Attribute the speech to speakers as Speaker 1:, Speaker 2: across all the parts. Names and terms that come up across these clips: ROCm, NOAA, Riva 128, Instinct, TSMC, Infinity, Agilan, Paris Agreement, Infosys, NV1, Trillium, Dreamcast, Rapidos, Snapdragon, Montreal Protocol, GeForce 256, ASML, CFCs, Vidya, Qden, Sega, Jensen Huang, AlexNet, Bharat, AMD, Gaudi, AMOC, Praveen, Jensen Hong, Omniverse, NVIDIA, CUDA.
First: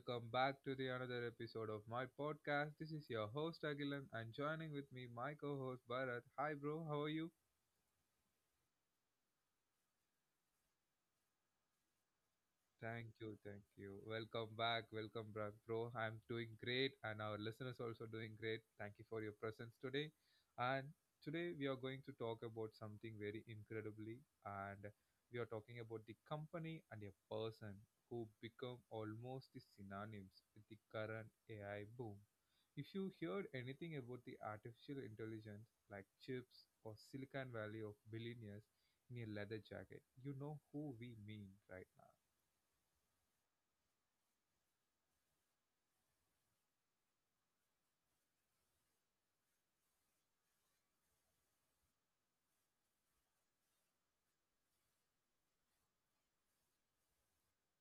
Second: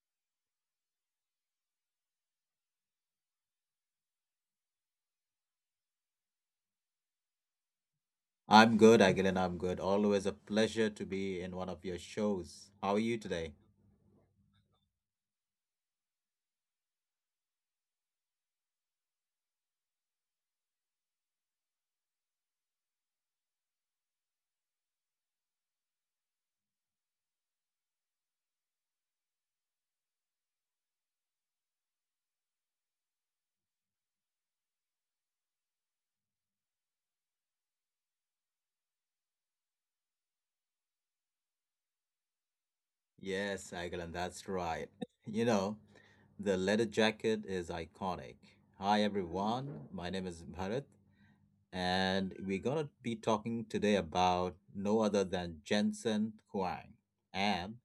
Speaker 1: welcome back to the another episode of my podcast. This is your host Agilan and joining with me my co-host Bharat. Hi bro, how are you?
Speaker 2: I'm good, Agilan. I'm good. Always a pleasure to be in one of your shows. How are
Speaker 1: Thank
Speaker 2: you
Speaker 1: you,
Speaker 2: today?
Speaker 1: thank you. Welcome back, bro. I'm doing great, and our listeners also doing great. Thank you for your presence today. And today we are going to talk about something very incredibly, and we are talking about the company and a person who become almost the synonyms with the current AI boom. If you heard anything about the artificial intelligence, like chips or Silicon Valley of billionaires in a leather jacket, you know who we mean right now.
Speaker 2: Yes, Agilan, that's right. You know, the leather jacket is iconic. Hi, everyone. My name is Bharat, and we're going to be talking today about no other than Jensen Huang and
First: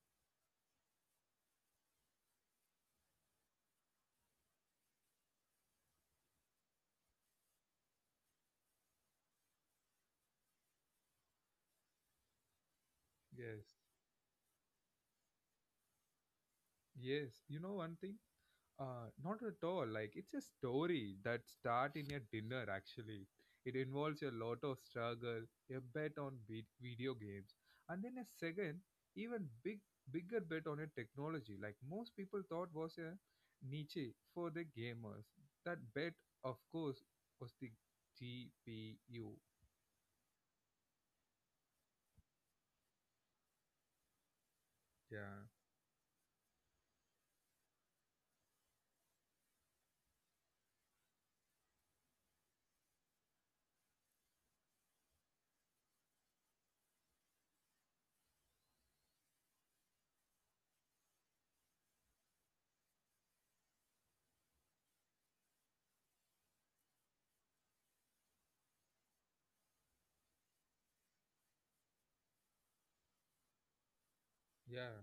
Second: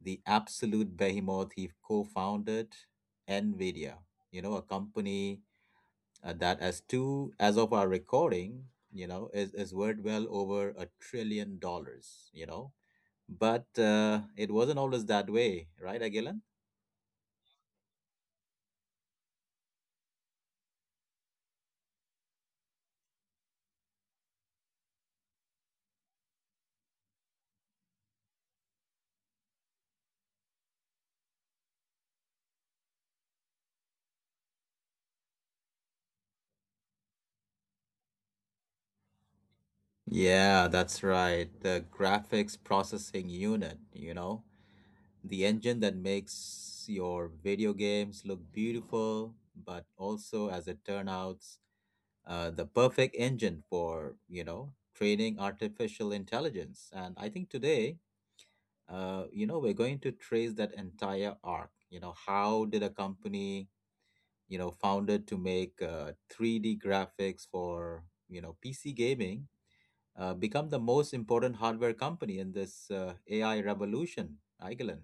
Speaker 2: the absolute behemoth he co founded, NVIDIA, you know, a company that as two as of our recording is worth well over $1 trillion
Speaker 1: Yes,
Speaker 2: but it wasn't always that way, right, agilan?
Speaker 1: yes. You know one thing? Not at all. Like it's a story that start in a dinner. Actually, it involves a lot of struggle, a bet on video games, and then a second, even big, bigger bet on a technology. Like most people thought was a niche for the gamers. That bet, of course, was the GPU.
Speaker 2: Yeah, that's right, the graphics processing unit, you know, the
Speaker 1: Yeah,
Speaker 2: engine that makes your video games look beautiful, but also, as it turns out, the perfect engine for, you know, training artificial intelligence. And I think today, you know, we're going to trace that entire arc. You know, how did a company, you know, founded to make 3D graphics for, you know, PC gaming become the most important hardware company in this AI revolution,
Speaker 1: yeah.
Speaker 2: Aigilin?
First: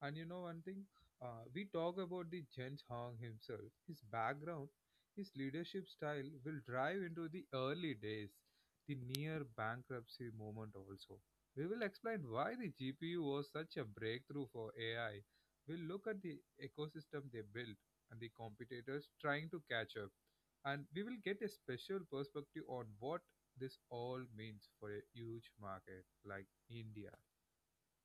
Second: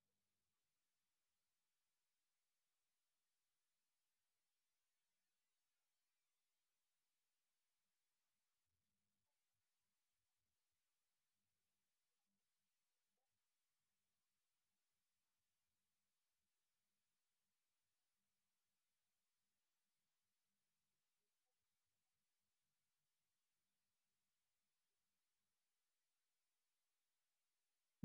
Speaker 1: And you know one thing? We talk about the Jens Hong himself. His background, his leadership style will drive into the early days, the near bankruptcy moment also. We will explain why the GPU was such a breakthrough for AI. We'll look at the ecosystem they built and the competitors trying to catch up. And we will get a special perspective on what this all means for a huge market like India.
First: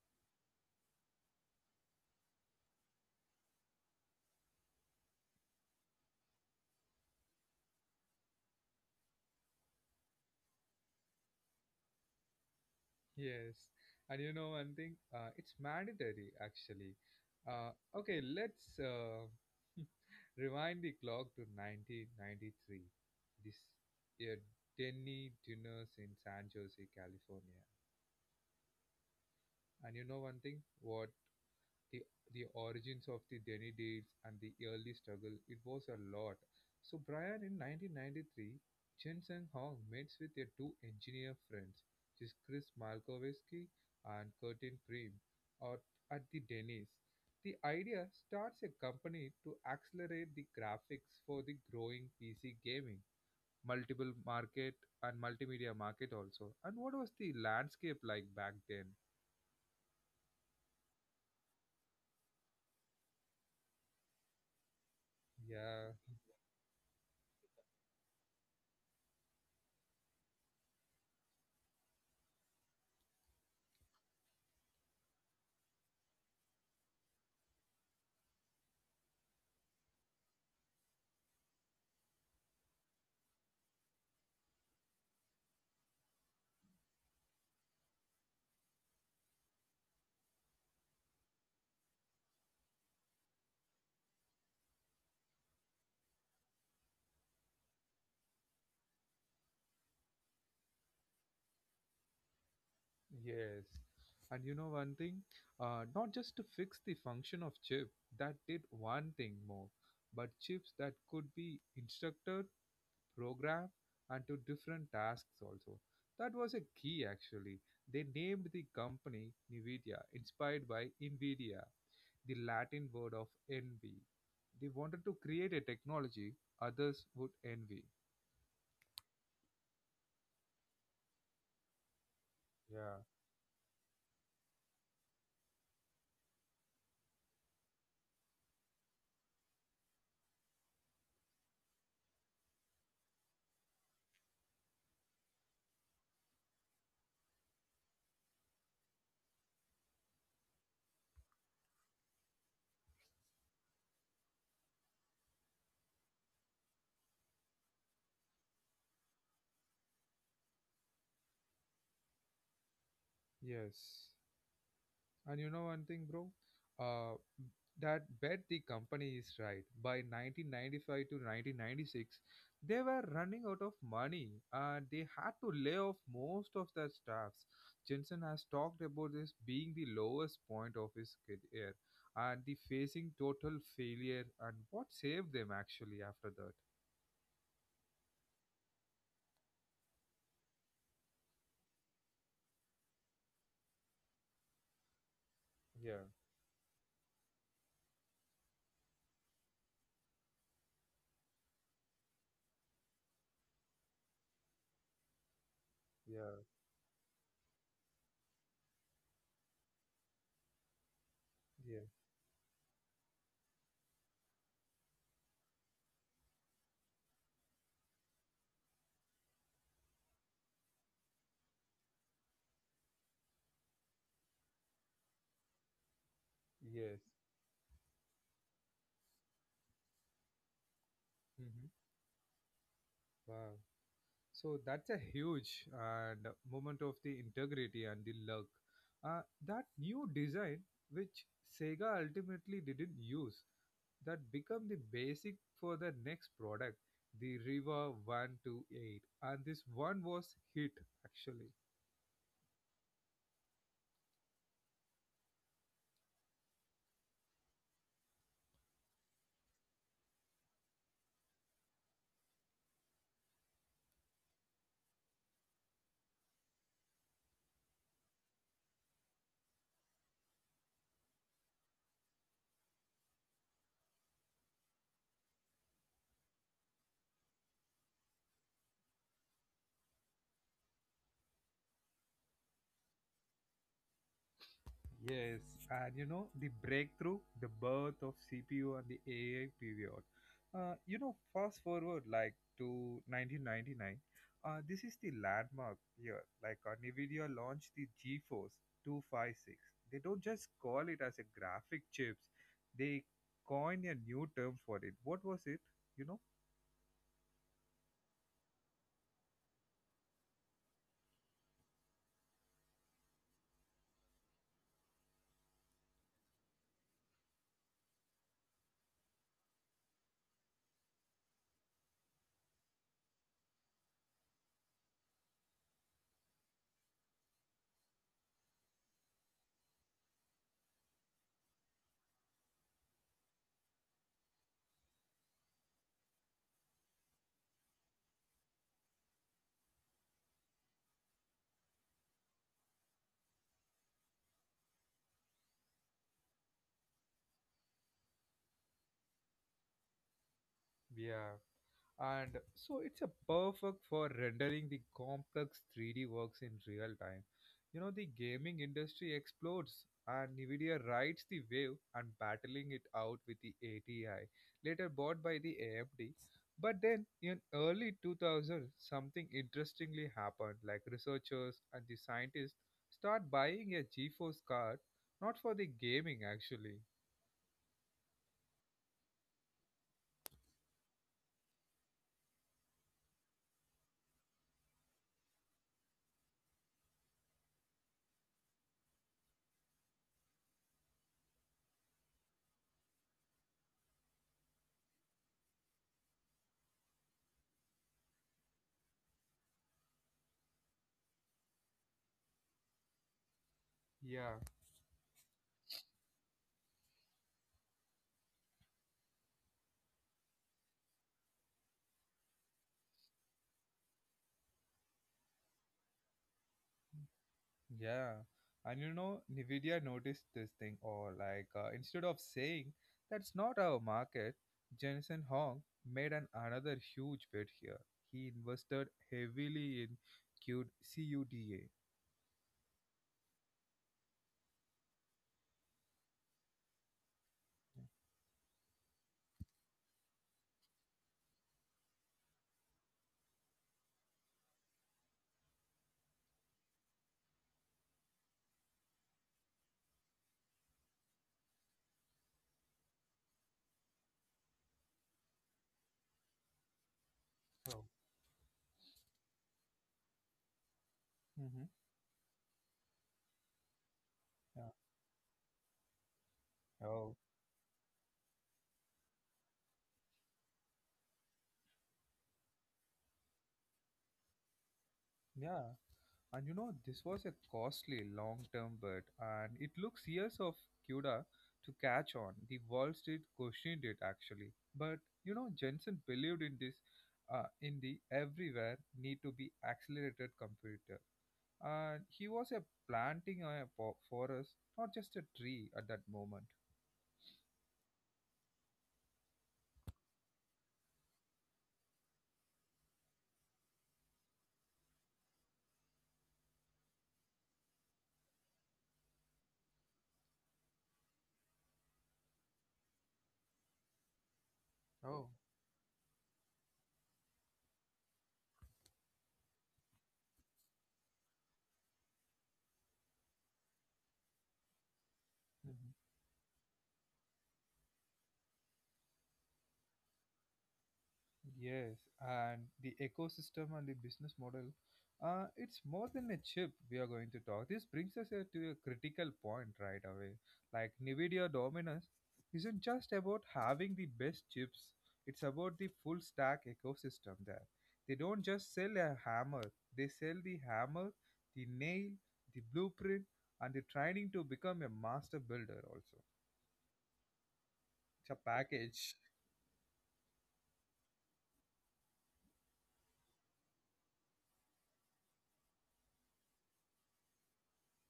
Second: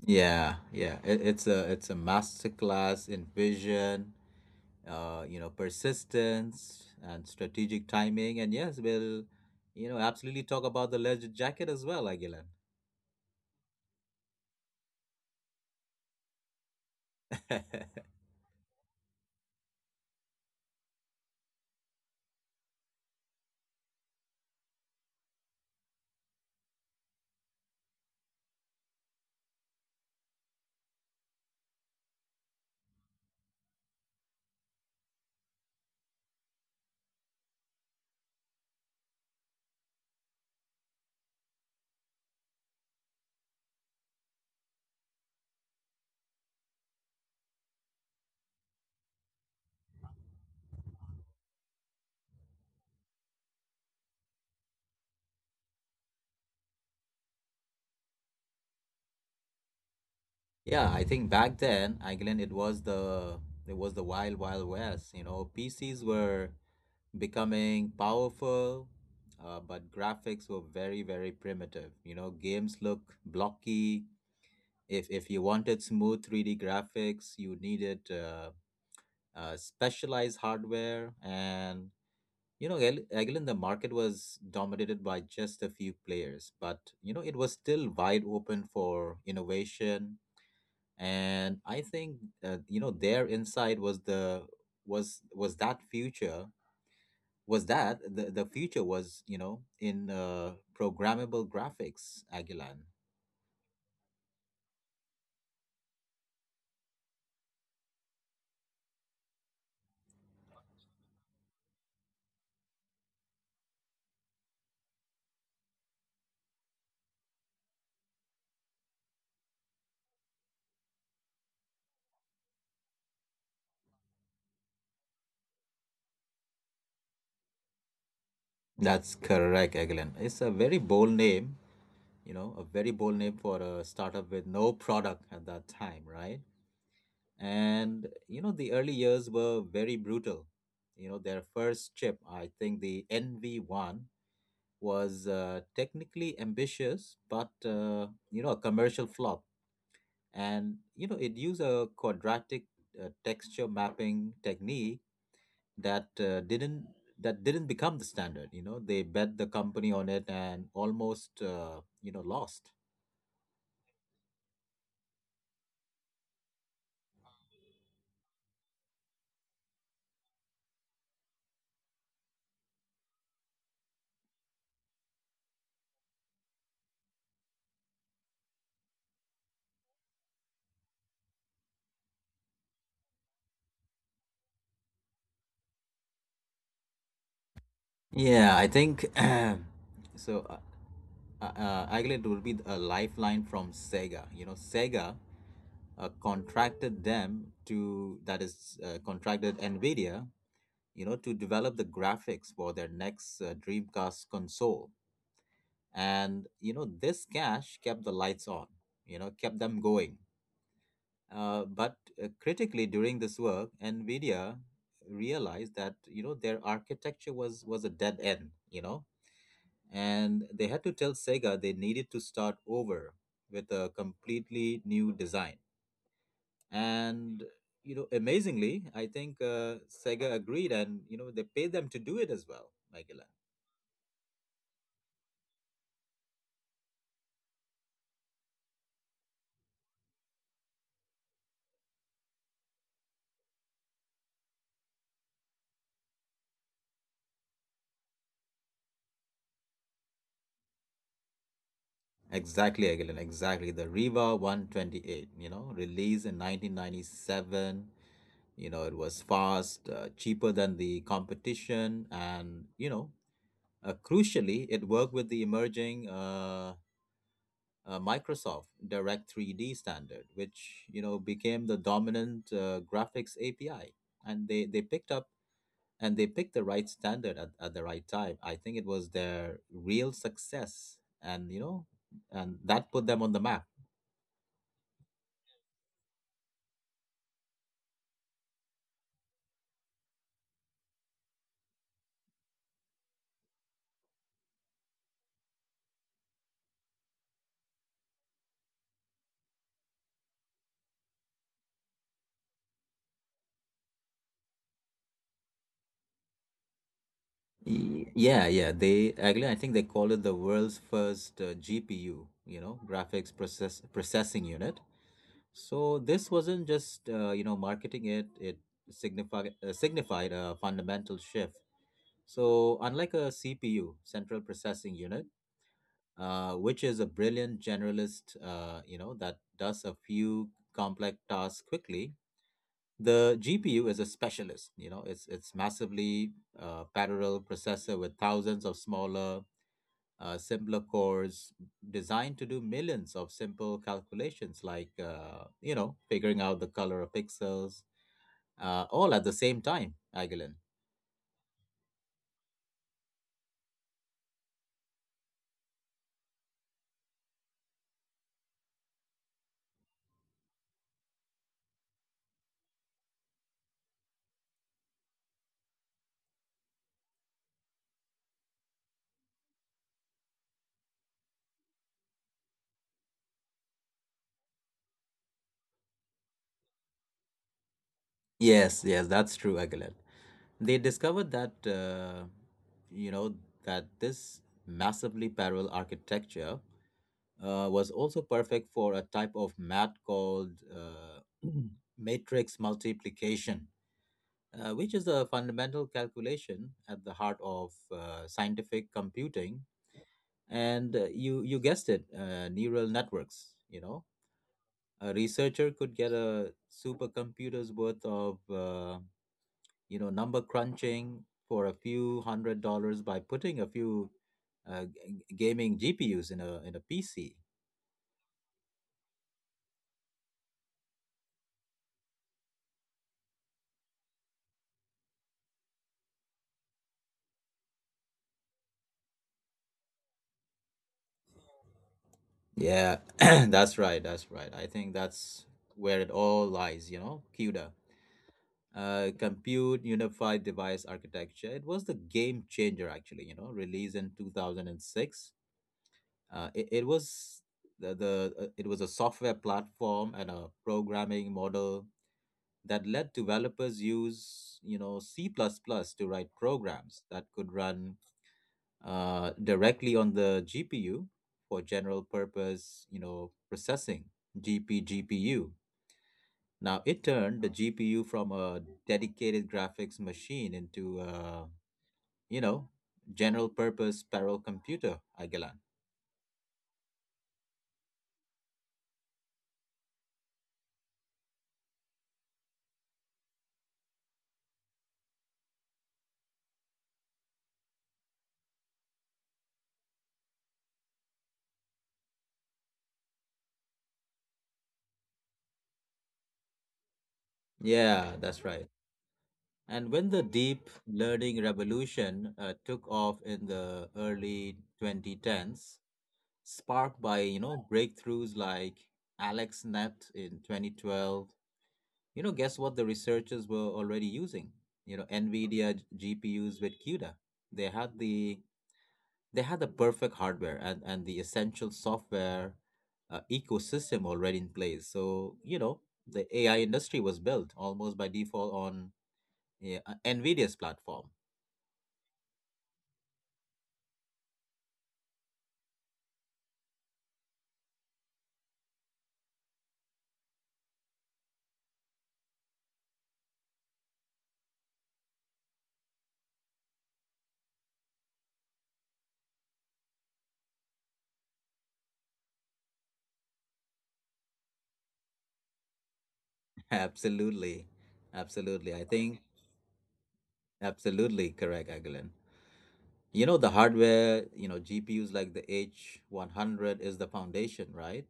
Speaker 2: Yeah, yeah. It's a masterclass in vision, you know, persistence and strategic timing. And yes, we'll, you know, absolutely talk about the leather jacket as well, Aguilan.
Speaker 1: Yes, and you know one thing, it's mandatory actually. Uh, okay, let's rewind the clock to 1993. This year, Denny dinners in San Jose, California. And you know one thing, what the the origins of the Denny deals and the early struggle, it was a lot. So Brian in 1993, Chen Sang Hong meets with their two engineer friends, which is Chris Malkowski and Curtin Prim, or at the Denny's. The idea starts a company to accelerate the graphics for the growing PC gaming, multiple market and multimedia market also. And what was the landscape like back then?
Speaker 2: Yeah, I think back then, England, it was the wild, wild west. You know,
Speaker 1: Yeah.
Speaker 2: PCs were becoming powerful, but graphics were very, very primitive. You know, games look blocky. If you wanted smooth 3D graphics, you needed specialized hardware. And you know, England, the market was dominated by just a few players, but you know, it was still wide open for innovation. And I think you know, their insight was the was that future was that the future was, you know, in programmable graphics, aguilan.
Speaker 1: Yes. And you know one thing, not just to fix the function of chip that did one thing more, but chips that could be instructed, programmed, and to different tasks also. That was a key actually. They named the company NVIDIA, inspired by Nvidia, the Latin word of envy. They wanted to create a technology others would envy.
Speaker 2: That's correct, aguilan. It's a very bold name, you know, a very
Speaker 1: Yeah.
Speaker 2: bold name for a startup with no product at that time, right? And you know, the early years were very brutal. You know, their first chip, I think the nv1, was technically ambitious, but you know, a commercial flop. And you know, it used a quadratic texture mapping technique that uh, didn't that didn't become the standard. You know, they bet the company on it and almost you know, lost.
Speaker 1: Yes. And you know one thing, bro? Uh, that bet the company is right. By 1995 to 1996, they were running out of money and they had to lay off most of their staffs. Jensen has talked about this being the lowest point of his career and the facing total failure and what saved them actually after that.
Speaker 2: Yeah, I think so. Aglet will be a lifeline from Sega. You know, Sega
Speaker 1: Yeah,
Speaker 2: contracted them to, that is contracted Nvidia, you know, to develop the graphics for their next Dreamcast console.
Speaker 1: yeah,
Speaker 2: And, you know, this cash kept the lights on, you know, kept them going.
Speaker 1: yeah,
Speaker 2: But critically, during this work, NVIDIA realized that, you know, their architecture was a dead end, you know, and they had to tell Sega they needed to start over with a completely new design.
Speaker 1: yes.
Speaker 2: And, you know, amazingly, I think Sega agreed and, you know, they
Speaker 1: Hmm.
Speaker 2: paid them to do it as well, Michaela.
Speaker 1: Wow. So that's a huge and moment of the integrity and the luck. That new design, which Sega ultimately didn't use, that become the basic for the next product, the Riva 128, and this one was hit actually.
Speaker 2: Exactly, Aguilar. Exactly. The Riva 128, you know, released in 1997. You know, it was fast, cheaper than the competition, and, you know, crucially, it worked with the emerging Microsoft Direct 3D standard, which, you know, became the dominant graphics API. And they picked up and they picked the right standard at the right time. I think it was their real success. And, you know, and that put them on the map.
Speaker 1: Yes, and you know, the breakthrough, the birth of CPU and the AI period. You know, fast forward like to 1999, this is the landmark year. Like NVIDIA launched the GeForce 256. They don't just call it as a graphic chips, they coined a new term for it. What was it? You know?
Speaker 2: Yeah, yeah. They actually, I think they call it the world's first GPU, you know, graphics processing unit. So this wasn't just you know, marketing it; it signified a fundamental shift. So unlike a CPU, central processing unit, which is a brilliant generalist, you know, that does a few complex tasks quickly. The GPU is a specialist, you know, it's massively parallel processor with thousands of smaller simpler cores designed to do millions of simple calculations like, you know, figuring out the color of pixels, all at the same time, Agilin.
Speaker 1: Yeah. And so it's a perfect for rendering the complex 3D works in real time. You know, the gaming industry explodes and Nvidia rides the wave and battling it out with the ATI, later bought by the AMD. But then in early 2000, something interestingly happened like researchers and the scientists start buying a GeForce card not for the gaming actually.
Speaker 2: Yes, yes, that's true, Agilin. They discovered that you know, that this massively parallel architecture was also perfect for a type of math called matrix multiplication, which is a fundamental calculation at the heart of scientific computing. And you guessed it, neural networks. You know,
Speaker 1: Yeah.
Speaker 2: a researcher could get a supercomputer's worth of you know, number crunching for a few $100 by putting a few gaming GPUs in a PC.
Speaker 1: Yeah, and you know, Nvidia noticed this thing, or like instead of saying that's not our market, Jensen Hong made an another huge bet here. He invested heavily in Q- CUDA.
Speaker 2: Yeah, that's right. That's right. I think that's where it all lies. You know, CUDA. Compute unified device architecture. It was the game changer, actually. You know, released in 2006. It was the it was a software platform and a programming model that let developers use, you know, C plus plus to write programs that could
Speaker 1: Oh.
Speaker 2: run directly on the GPU for
Speaker 1: Mm-hmm.
Speaker 2: general purpose, you know, processing, G
Speaker 1: Yeah.
Speaker 2: P G P U. Now it
Speaker 1: Oh.
Speaker 2: turned the GPU from a dedicated graphics machine into a, you know, general purpose parallel computer, Aguilan.
Speaker 1: Yeah. And you know, this was a costly long term bet, and it looks years of Cuda to catch on. The Wall Street questioned it actually. But you know, Jensen believed in this, in the everywhere need to be accelerated computer. And he was a forest, not just a tree at that moment.
Speaker 2: Yeah, that's right. And when the deep learning revolution took off in the early 2010s, sparked by, you know, breakthroughs like AlexNet in 2012. You know, guess what the researchers were already using? You know,
Speaker 1: Oh.
Speaker 2: NVIDIA GPUs with CUDA. They had the they had the perfect hardware and the essential software ecosystem already in place. So, you know, the AI industry was built almost by default on, yeah, NVIDIA's platform.
Speaker 1: Yes, and the ecosystem and the business model, it's more than a chip we are going to talk. This brings us to a critical point right away. Like NVIDIA dominance isn't just about having the best chips, it's about the full stack ecosystem there. They don't just sell a hammer, they sell the hammer, the nail, the blueprint, and the training to become a master builder also.
Speaker 2: Absolutely.
Speaker 1: It's a
Speaker 2: Absolutely. I
Speaker 1: package.
Speaker 2: think absolutely correct, Aguilin. You know, the hardware, you know, GPUs like the H100 is the foundation, right?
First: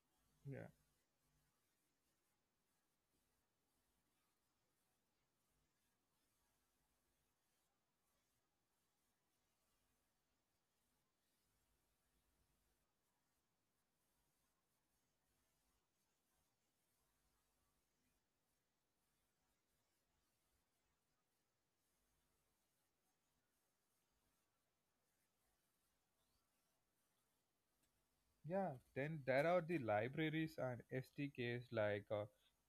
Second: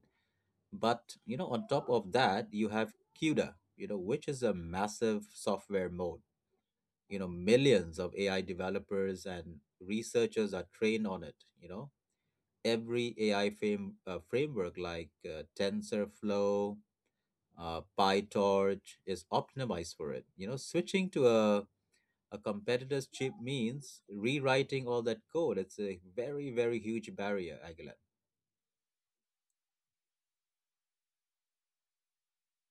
Speaker 2: But you know, on top of that, you have CUDA, you know, which is a massive software mode. You know, millions of AI developers and researchers are trained on it. You know, every framework like TensorFlow, PyTorch is optimized for it. You know, switching to a competitor's chip means rewriting all that code. It's a very, very huge barrier, Aguilar.
Speaker 1: Yeah, then there are the libraries and SDKs like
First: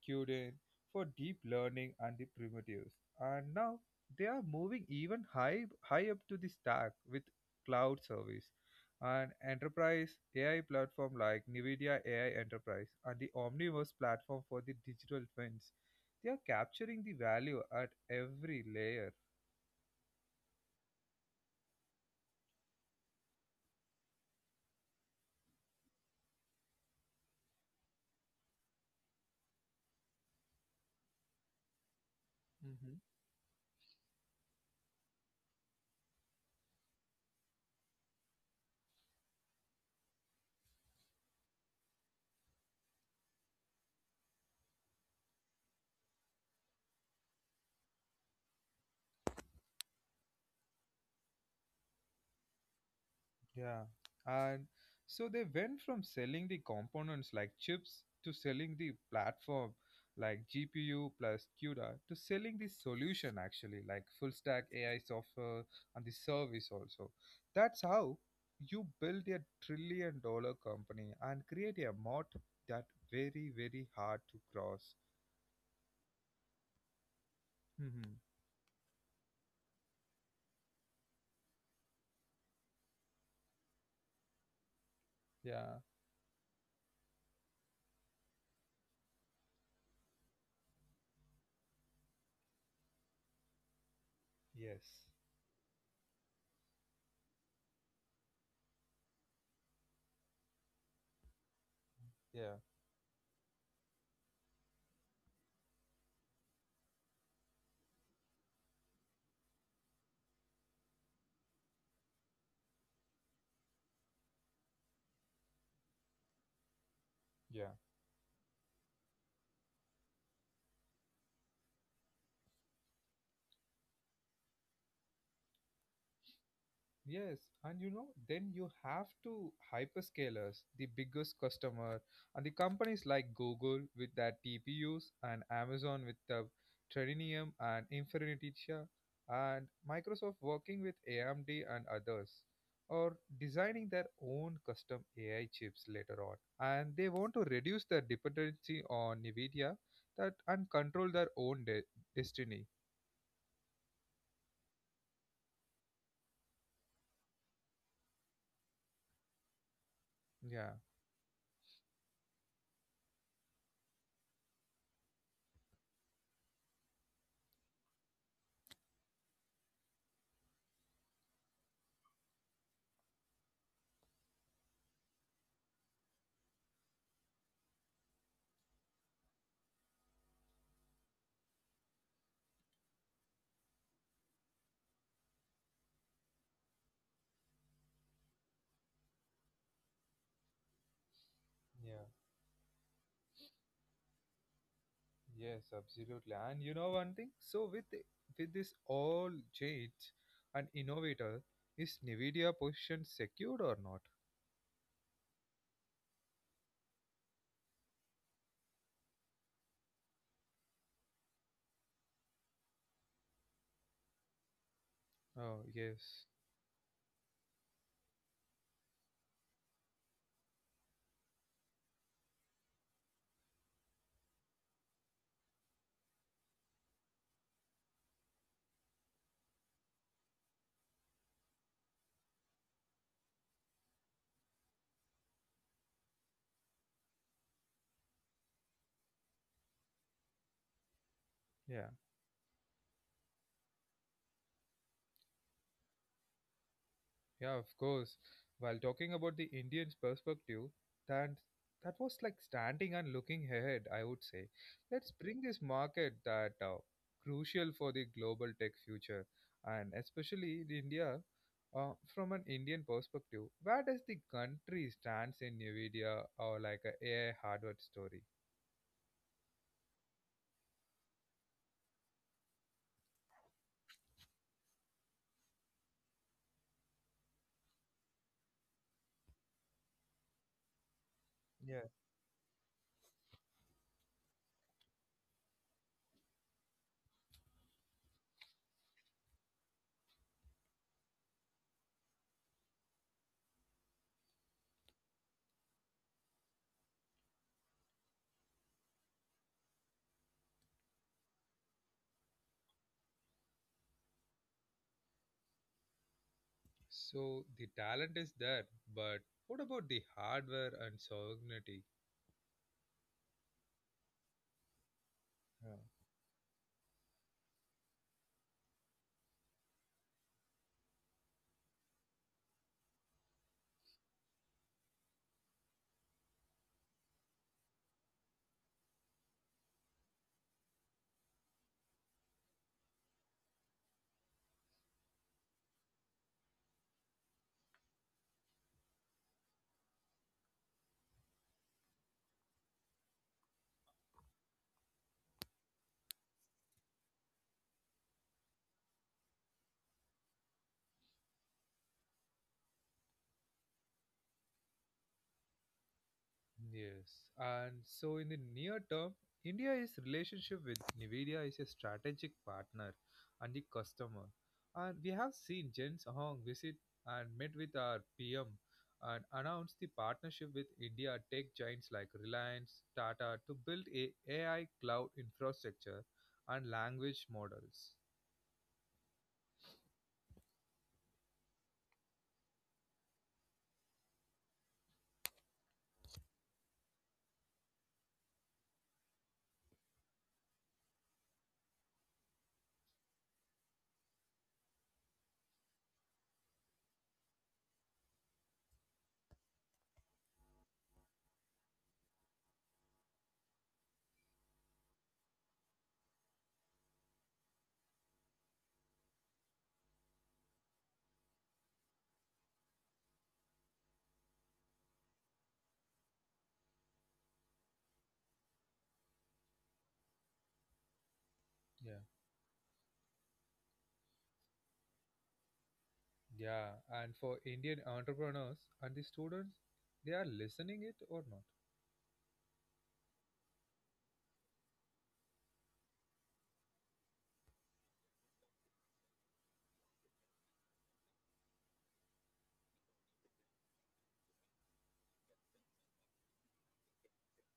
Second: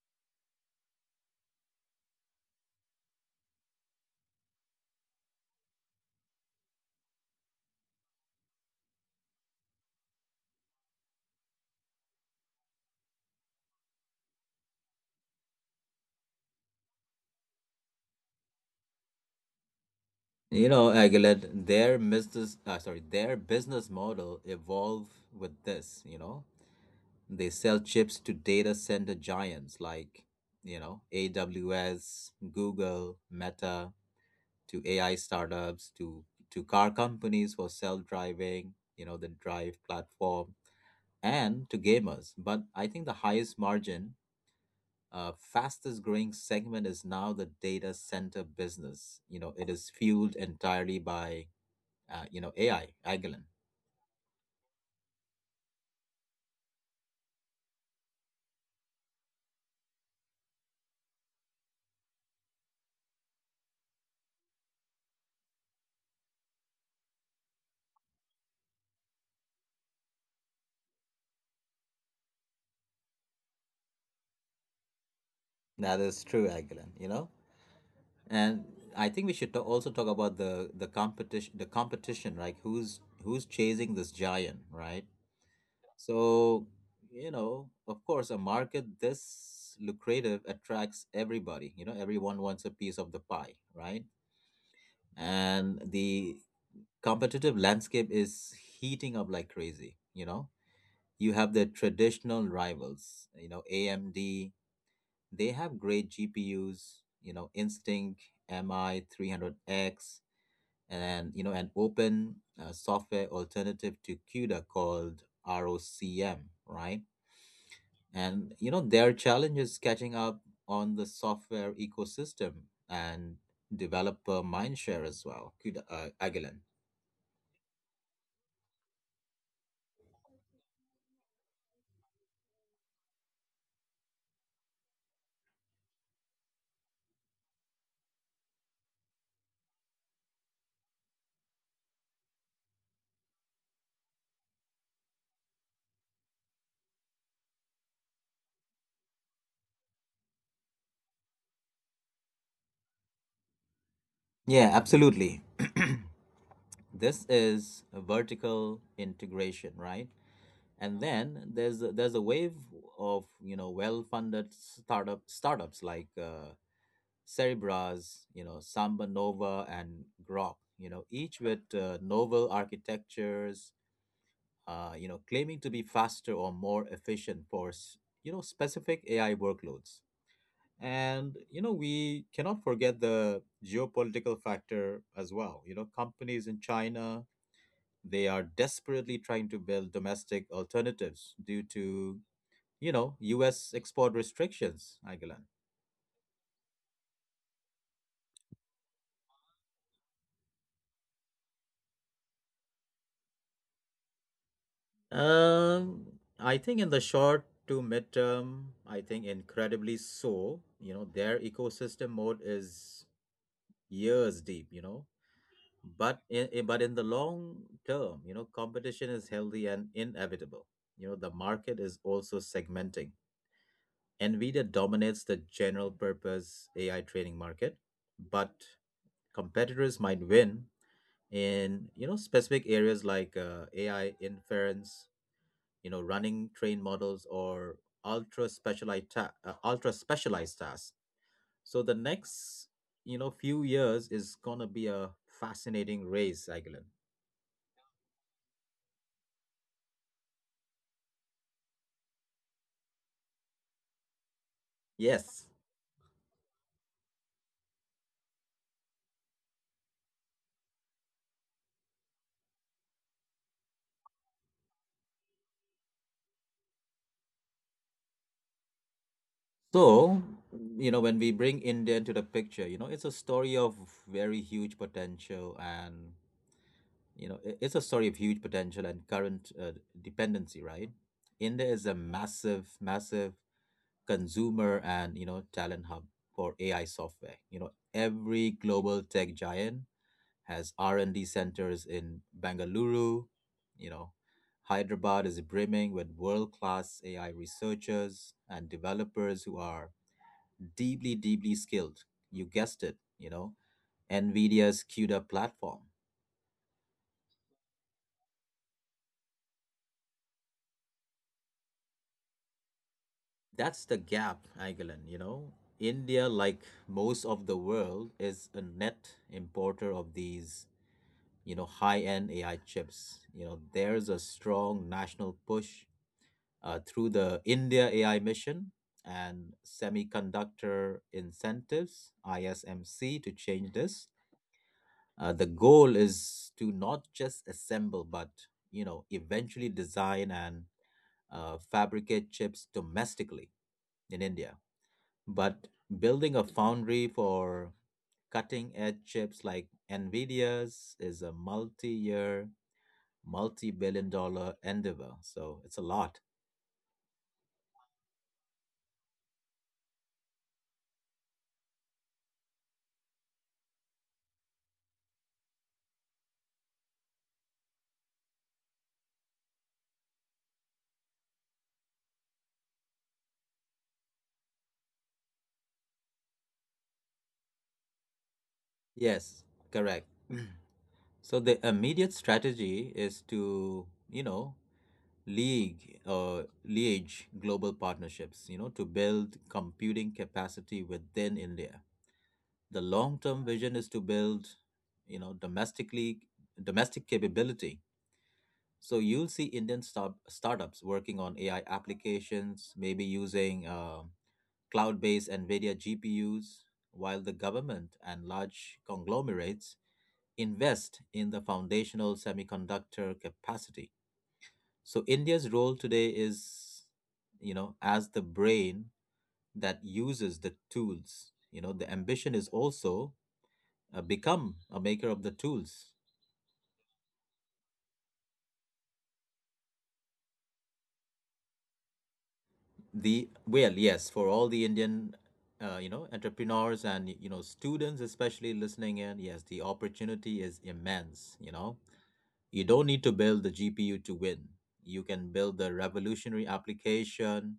Speaker 1: Qden for deep learning and the primitives. And now they are moving even high high up to the stack with cloud service and enterprise AI platform like NVIDIA AI Enterprise and the Omniverse platform for the digital twins. They are capturing the value at every layer.
Speaker 2: You know, Aguilet, their sorry, their business model evolved with this, you know. They sell chips to data center giants like, you know, AWS, Google, Meta, to AI startups, to car companies for self-driving, you know, the Drive platform, and to gamers. But I think the highest margin, fastest growing segment is now the data center business. You know, it is fueled entirely by you know, AI, Agilent.
Speaker 1: Yeah, and so they went from selling the components like chips to selling the platform like GPU plus CUDA to selling the solution actually like full stack AI software and the service also. That's how you build a $1 trillion company and create a moat that very very hard to cross.
Speaker 2: That is true, Agilent, you know.
Speaker 1: Hmm.
Speaker 2: And I think we should also talk about the competition, like who's chasing this giant, right?
Speaker 1: Yeah.
Speaker 2: So, you know, of course, a market this lucrative attracts everybody. You know, everyone wants a piece of the pie, right?
Speaker 1: Yes.
Speaker 2: And the competitive landscape is heating up like crazy, you know. You have the traditional
Speaker 1: Yeah.
Speaker 2: rivals, you know, AMD. They have great GPUs, you know, Instinct, MI 300X, and you know, an open software alternative to CUDA called ROCm, right?
Speaker 1: Yeah.
Speaker 2: And you know, their challenge is catching up on the software ecosystem and developer mindshare as well. CUDA, Agilent.
Speaker 1: Yes, and you know, then you have to hyperscalers, the biggest customer, and the companies like Google with their TPUs and Amazon with the Trillium and Infinity and Microsoft working with AMD and others or designing their own custom AI chips later on. And they want to reduce their dependency on NVIDIA that and control their own destiny.
Speaker 2: Yeah, absolutely. This is a vertical integration, right?
Speaker 1: Yeah.
Speaker 2: And then there's a wave of, you know, well-funded startups like Cerebras, you know, Samba Nova and Grok, you know, each with novel architectures, you know, claiming to be faster or more efficient for you know, specific AI workloads. And you know, we cannot forget the geopolitical factor as well. You know, companies in China, they are desperately trying to build domestic alternatives due to, you know, US export restrictions, Agilan?
Speaker 1: Yes, absolutely. And you know one thing? With this all change and innovator, is Nvidia position secured or not?
Speaker 2: Um, I think in the short to midterm, I think incredibly so. You know, their ecosystem mode is years deep, you know.
Speaker 1: Oh
Speaker 2: But
Speaker 1: yes.
Speaker 2: in the long term, you know, competition is healthy and inevitable. You know, the market is also segmenting. NVIDIA dominates the general purpose AI training market, but competitors might win in, you know, specific areas like AI inference, you know, running train models, or ultra specialized tasks. So
Speaker 1: Yeah.
Speaker 2: the next, you know, few years is gonna be a fascinating race, Aguilin.
Speaker 1: Yeah, of course. While talking about the Indian's perspective, that that was like standing and looking ahead, I would say. Let's bring
Speaker 2: Yes.
Speaker 1: this market that crucial for the global tech future and especially in India from an Indian perspective. Where does the country stands in NVIDIA or like a AI hardware story?
Speaker 2: So you know, when we bring India into the picture, you know, it's a story of very huge potential and it's a story of huge potential and current dependency, right? India is
Speaker 1: Yeah.
Speaker 2: a massive, massive consumer and, you know, talent hub for AI software. You know, every global tech giant has R&D centers in Bengaluru, you know, Hyderabad is brimming with world-class AI researchers and developers who are deeply deeply skilled. You guessed it, you know, Nvidia's CUDA platform.
Speaker 1: So the talent is there, but what about the hardware and sovereignty?
Speaker 2: That's the gap, Aguilan, you know.
Speaker 1: Yeah.
Speaker 2: India, like most of the world, is a net importer of these, you know, high-end AI chips. You know, there's a strong national push through the India AI mission and semiconductor incentives, ISMC, to change this. The goal is to not just assemble, but you know, eventually design and fabricate chips domestically in India. But building a foundry for cutting edge chips like NVIDIA's is a multi year multi-billion-dollar endeavor. So it's a lot.
Speaker 1: Yes, and so in the near term, India's relationship with NVIDIA is a strategic partner and the customer. And we have seen Jens Hong visit and met with our PM and announced the partnership with India tech giants like Reliance, Tata to build a AI cloud infrastructure and language models.
Speaker 2: Yes, correct. So the immediate strategy is to, you know, league liege global partnerships, you know, to build computing capacity within India. The long-term vision is to build, you know, domestic capability. So you'll see Indian startups working on AI applications, maybe using cloud based NVIDIA GPUs, while the government and large conglomerates invest in the foundational semiconductor capacity. So India's role today is, you know, as the brain that uses the tools. You know, the
Speaker 1: Yeah,
Speaker 2: ambition is also become a maker of the tools.
Speaker 1: yeah. And for Indian entrepreneurs and the students, they are listening it or not?
Speaker 2: The well, yes, for all the Indian, you know, entrepreneurs and you know students, especially listening in, yes, the opportunity is immense. You know, you don't need to build the GPU to win. You can build the revolutionary application,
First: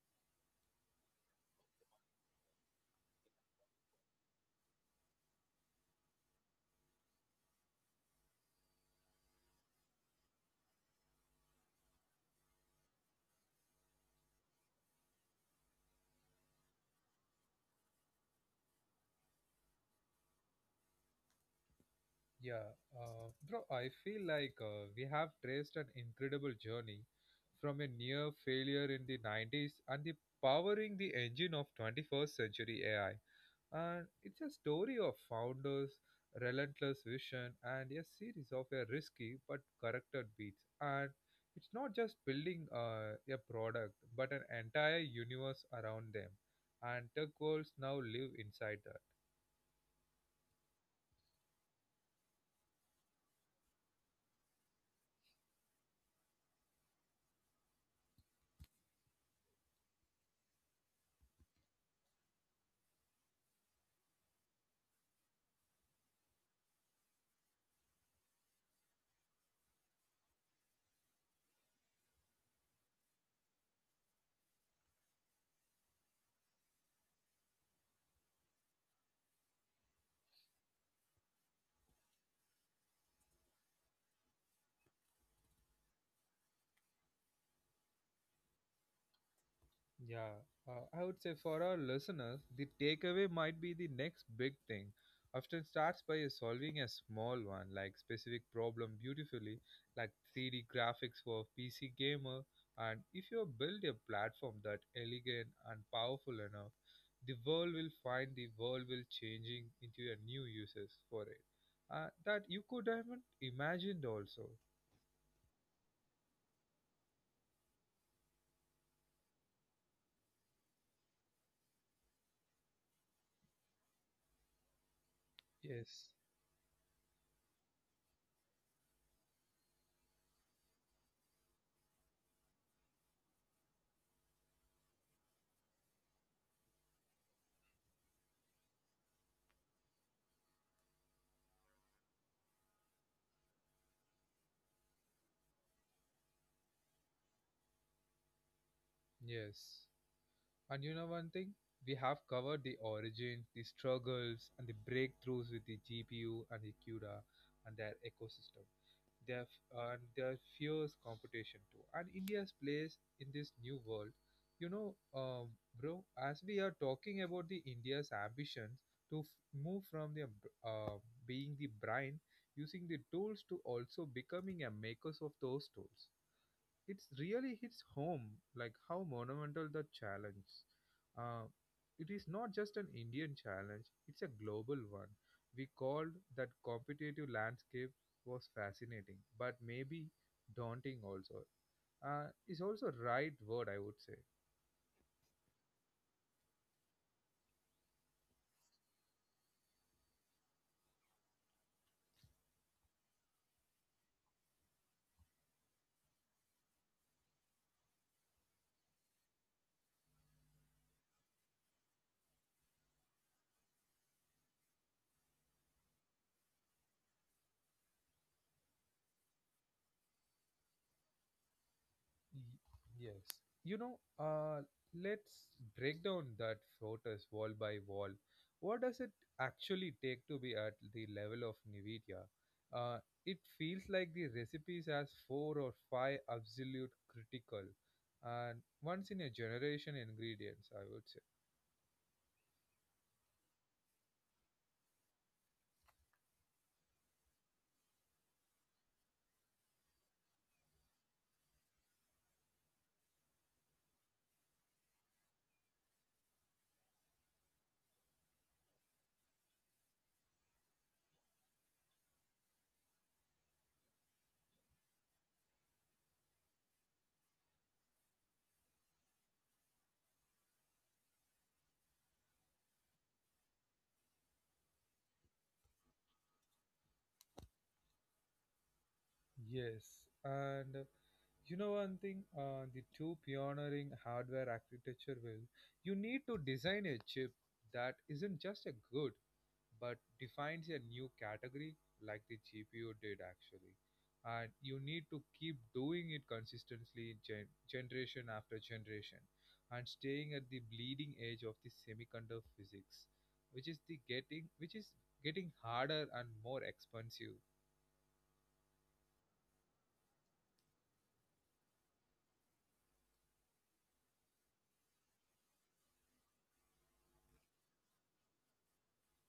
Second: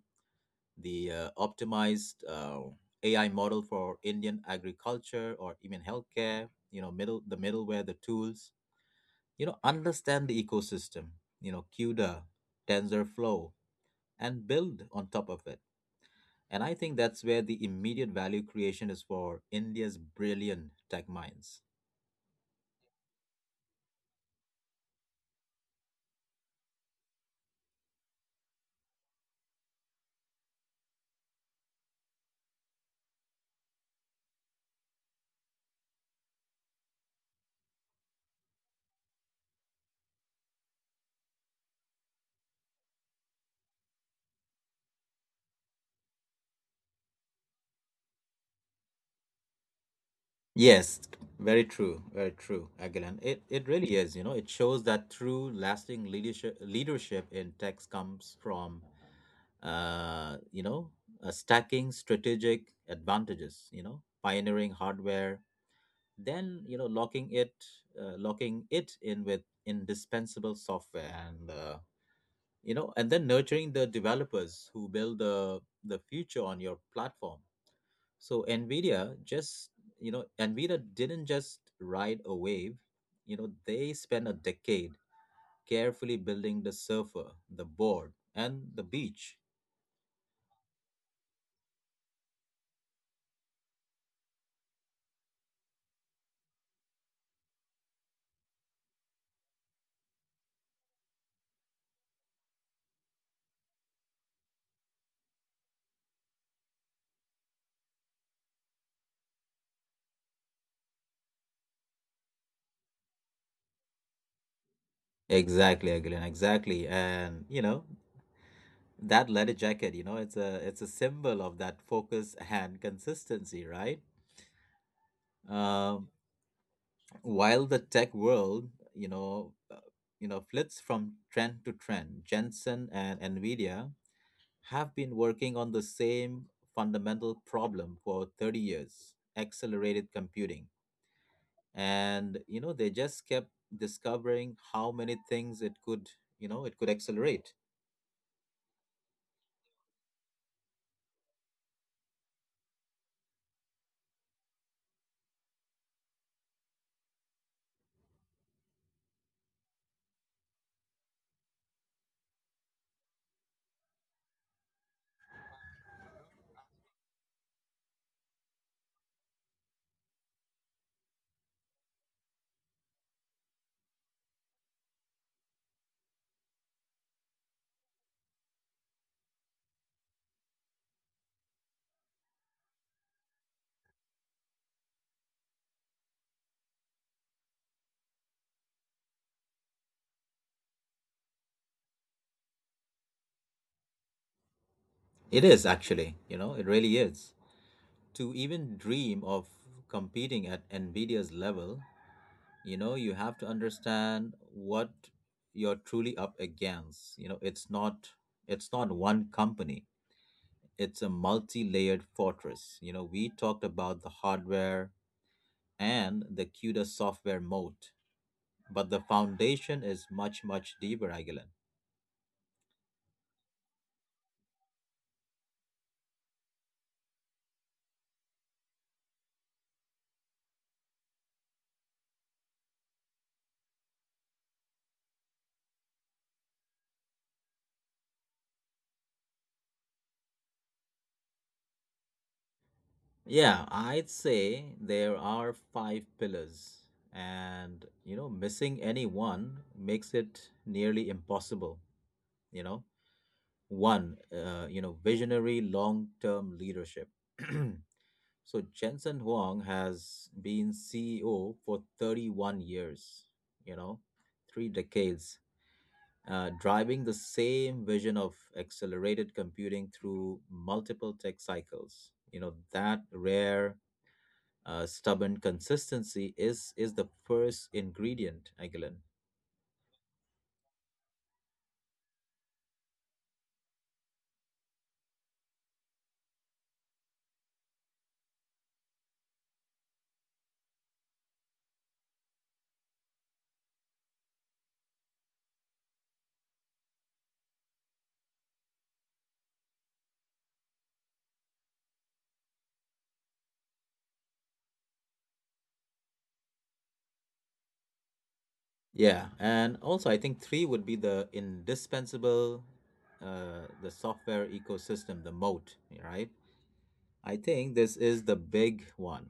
Speaker 2: the optimized AI model for Indian agriculture or even healthcare. You know, middleware, the tools. You know, understand the ecosystem. You know, CUDA, TensorFlow, and build on top of it. And I think that's where the immediate value creation is for India's brilliant tech minds.
Speaker 1: Yeah, bro, I feel like we have traced an incredible journey from a near failure in the 90s and the powering the engine of 21st century AI. And it's a story of founders, relentless vision, and a series of a risky but corrected beats. And it's not just building a product, but an entire universe around them. And tech worlds now live inside them.
Speaker 2: Yes, very true, Agilan. It really is, you know, it shows that true lasting leadership in tech comes from you know, stacking strategic advantages, you know, pioneering hardware, then, you know, locking it in with indispensable software and, you know, and then nurturing the developers who build the future on your platform. So NVIDIA just, NVIDIA didn't just ride a wave, you know, they spent a decade carefully building the surfer, the board, and the beach.
Speaker 1: Yeah, I would say for our listeners, the takeaway might be the next big thing. Often starts by a solving a small one, like specific problem beautifully, like 3D graphics for PC gamer. And if you build a platform that elegant and powerful enough, the world will find the world will changing into a new uses for it that you could haven't imagined also.
Speaker 2: Exactly, Aguilin, exactly. And you know, that leather jacket, you know, it's a symbol of that focus and consistency, right?
Speaker 1: Yes,
Speaker 2: Um, while the tech world, you know, uh, you know, flits from trend to trend, Jensen and Nvidia have been working on the same fundamental problem for 30 years, accelerated computing. And you know, they just kept discovering how many things it could accelerate.
Speaker 1: yes. And you know one thing? We have covered the origin, the struggles, and the breakthroughs with the GPU and the CUDA and their ecosystem. Their and their fierce competition too, and India's place in this new world. You know, bro, as we are talking about the India's ambitions to f- move from the uh, being the brain using the tools to also becoming a makers of those tools, it really hits home like how monumental the challenge uh, it is. Not just an indian challenge, it's a global one. We called that competitive landscape was fascinating but maybe daunting also is also right word I would say.
Speaker 2: It is actually, you know, it really is. To even dream of competing at Nvidia's level, you know, you have to understand what you're truly up against. You know, it's not one company. It's a multi-layered fortress. You know, we talked about the hardware and the CUDA software moat, but the foundation is much much deeper, Agilan.
Speaker 1: Y- Yes. You know, let's break down that protest wall by wall. What does it actually take to be at the level of NVIDIA? Uh, it feels like the recipes has four or five absolute critical and once in a generation ingredients, I would say.
Speaker 2: Yeah, I'd say there are five pillars, and you know, missing any one makes it nearly impossible. You know, one, you know, visionary long-term leadership. So Jensen Huang has been CEO for 31 years, you know, three decades, driving the same vision of accelerated computing through multiple tech cycles. You know, that rare stubborn consistency is the first ingredient, Agilan.
Speaker 1: Yes. And you know one thing, the two pioneering hardware architecture will, you need to design a chip that isn't just a good, but defines a new category like the GPU did actually. And you need to keep doing it consistently, generation after generation, and staying at the bleeding edge of the semiconductor physics, which is the getting, which is getting harder and more expensive.
Speaker 2: Yeah, and also I think three would be the indispensable, the software ecosystem, the moat, right? I think this is the big one.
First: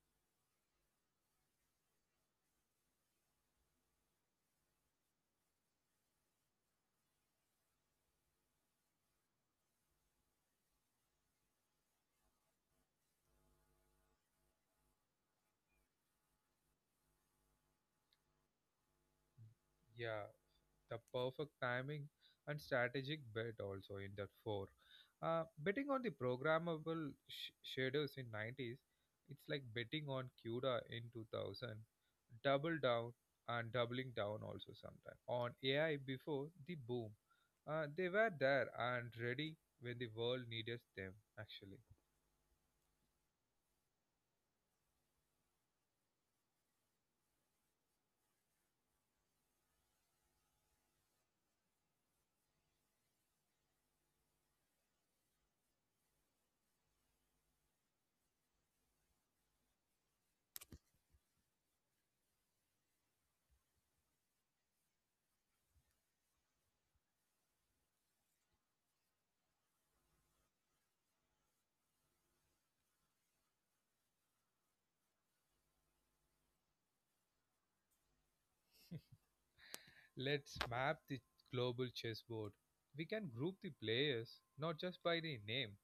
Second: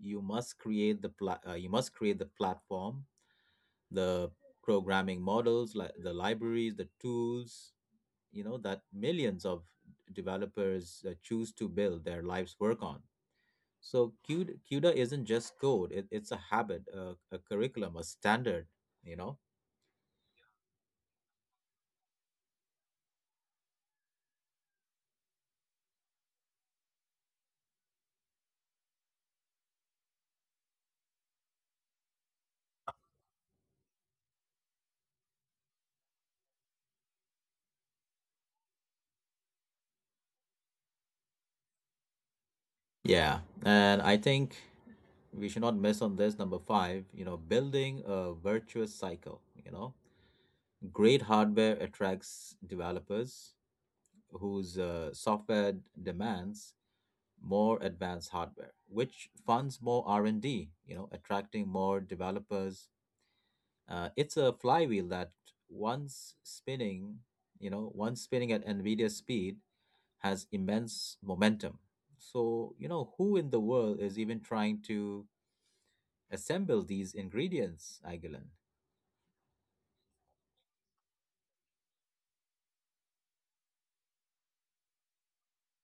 Speaker 2: You must create the platform, the programming models, like the libraries, the tools, you know, that millions of developers choose to build their lives work on. So CUDA, CUDA isn't just code; it, it's a habit, a curriculum, a standard. You know.
Speaker 1: Yeah, the perfect timing and strategic bet also in that four. Betting on the programmable shaders in 90s, it's like betting on CUDA in 2000, double down and doubling down also sometime on AI before the boom. They were there and ready when the world needed them actually.
Speaker 2: Yeah, and I think we should not miss on this number five. You know, building a virtuous cycle. You know, great hardware attracts developers whose software demands more advanced hardware, which funds more R and D. You know, attracting more developers. It's a flywheel that once spinning once spinning at nvidia speed has immense momentum. So, you know, who in the world is even trying to assemble these ingredients, Aguilan?
Speaker 1: Let's map the global chessboard. We can group the players not just by the name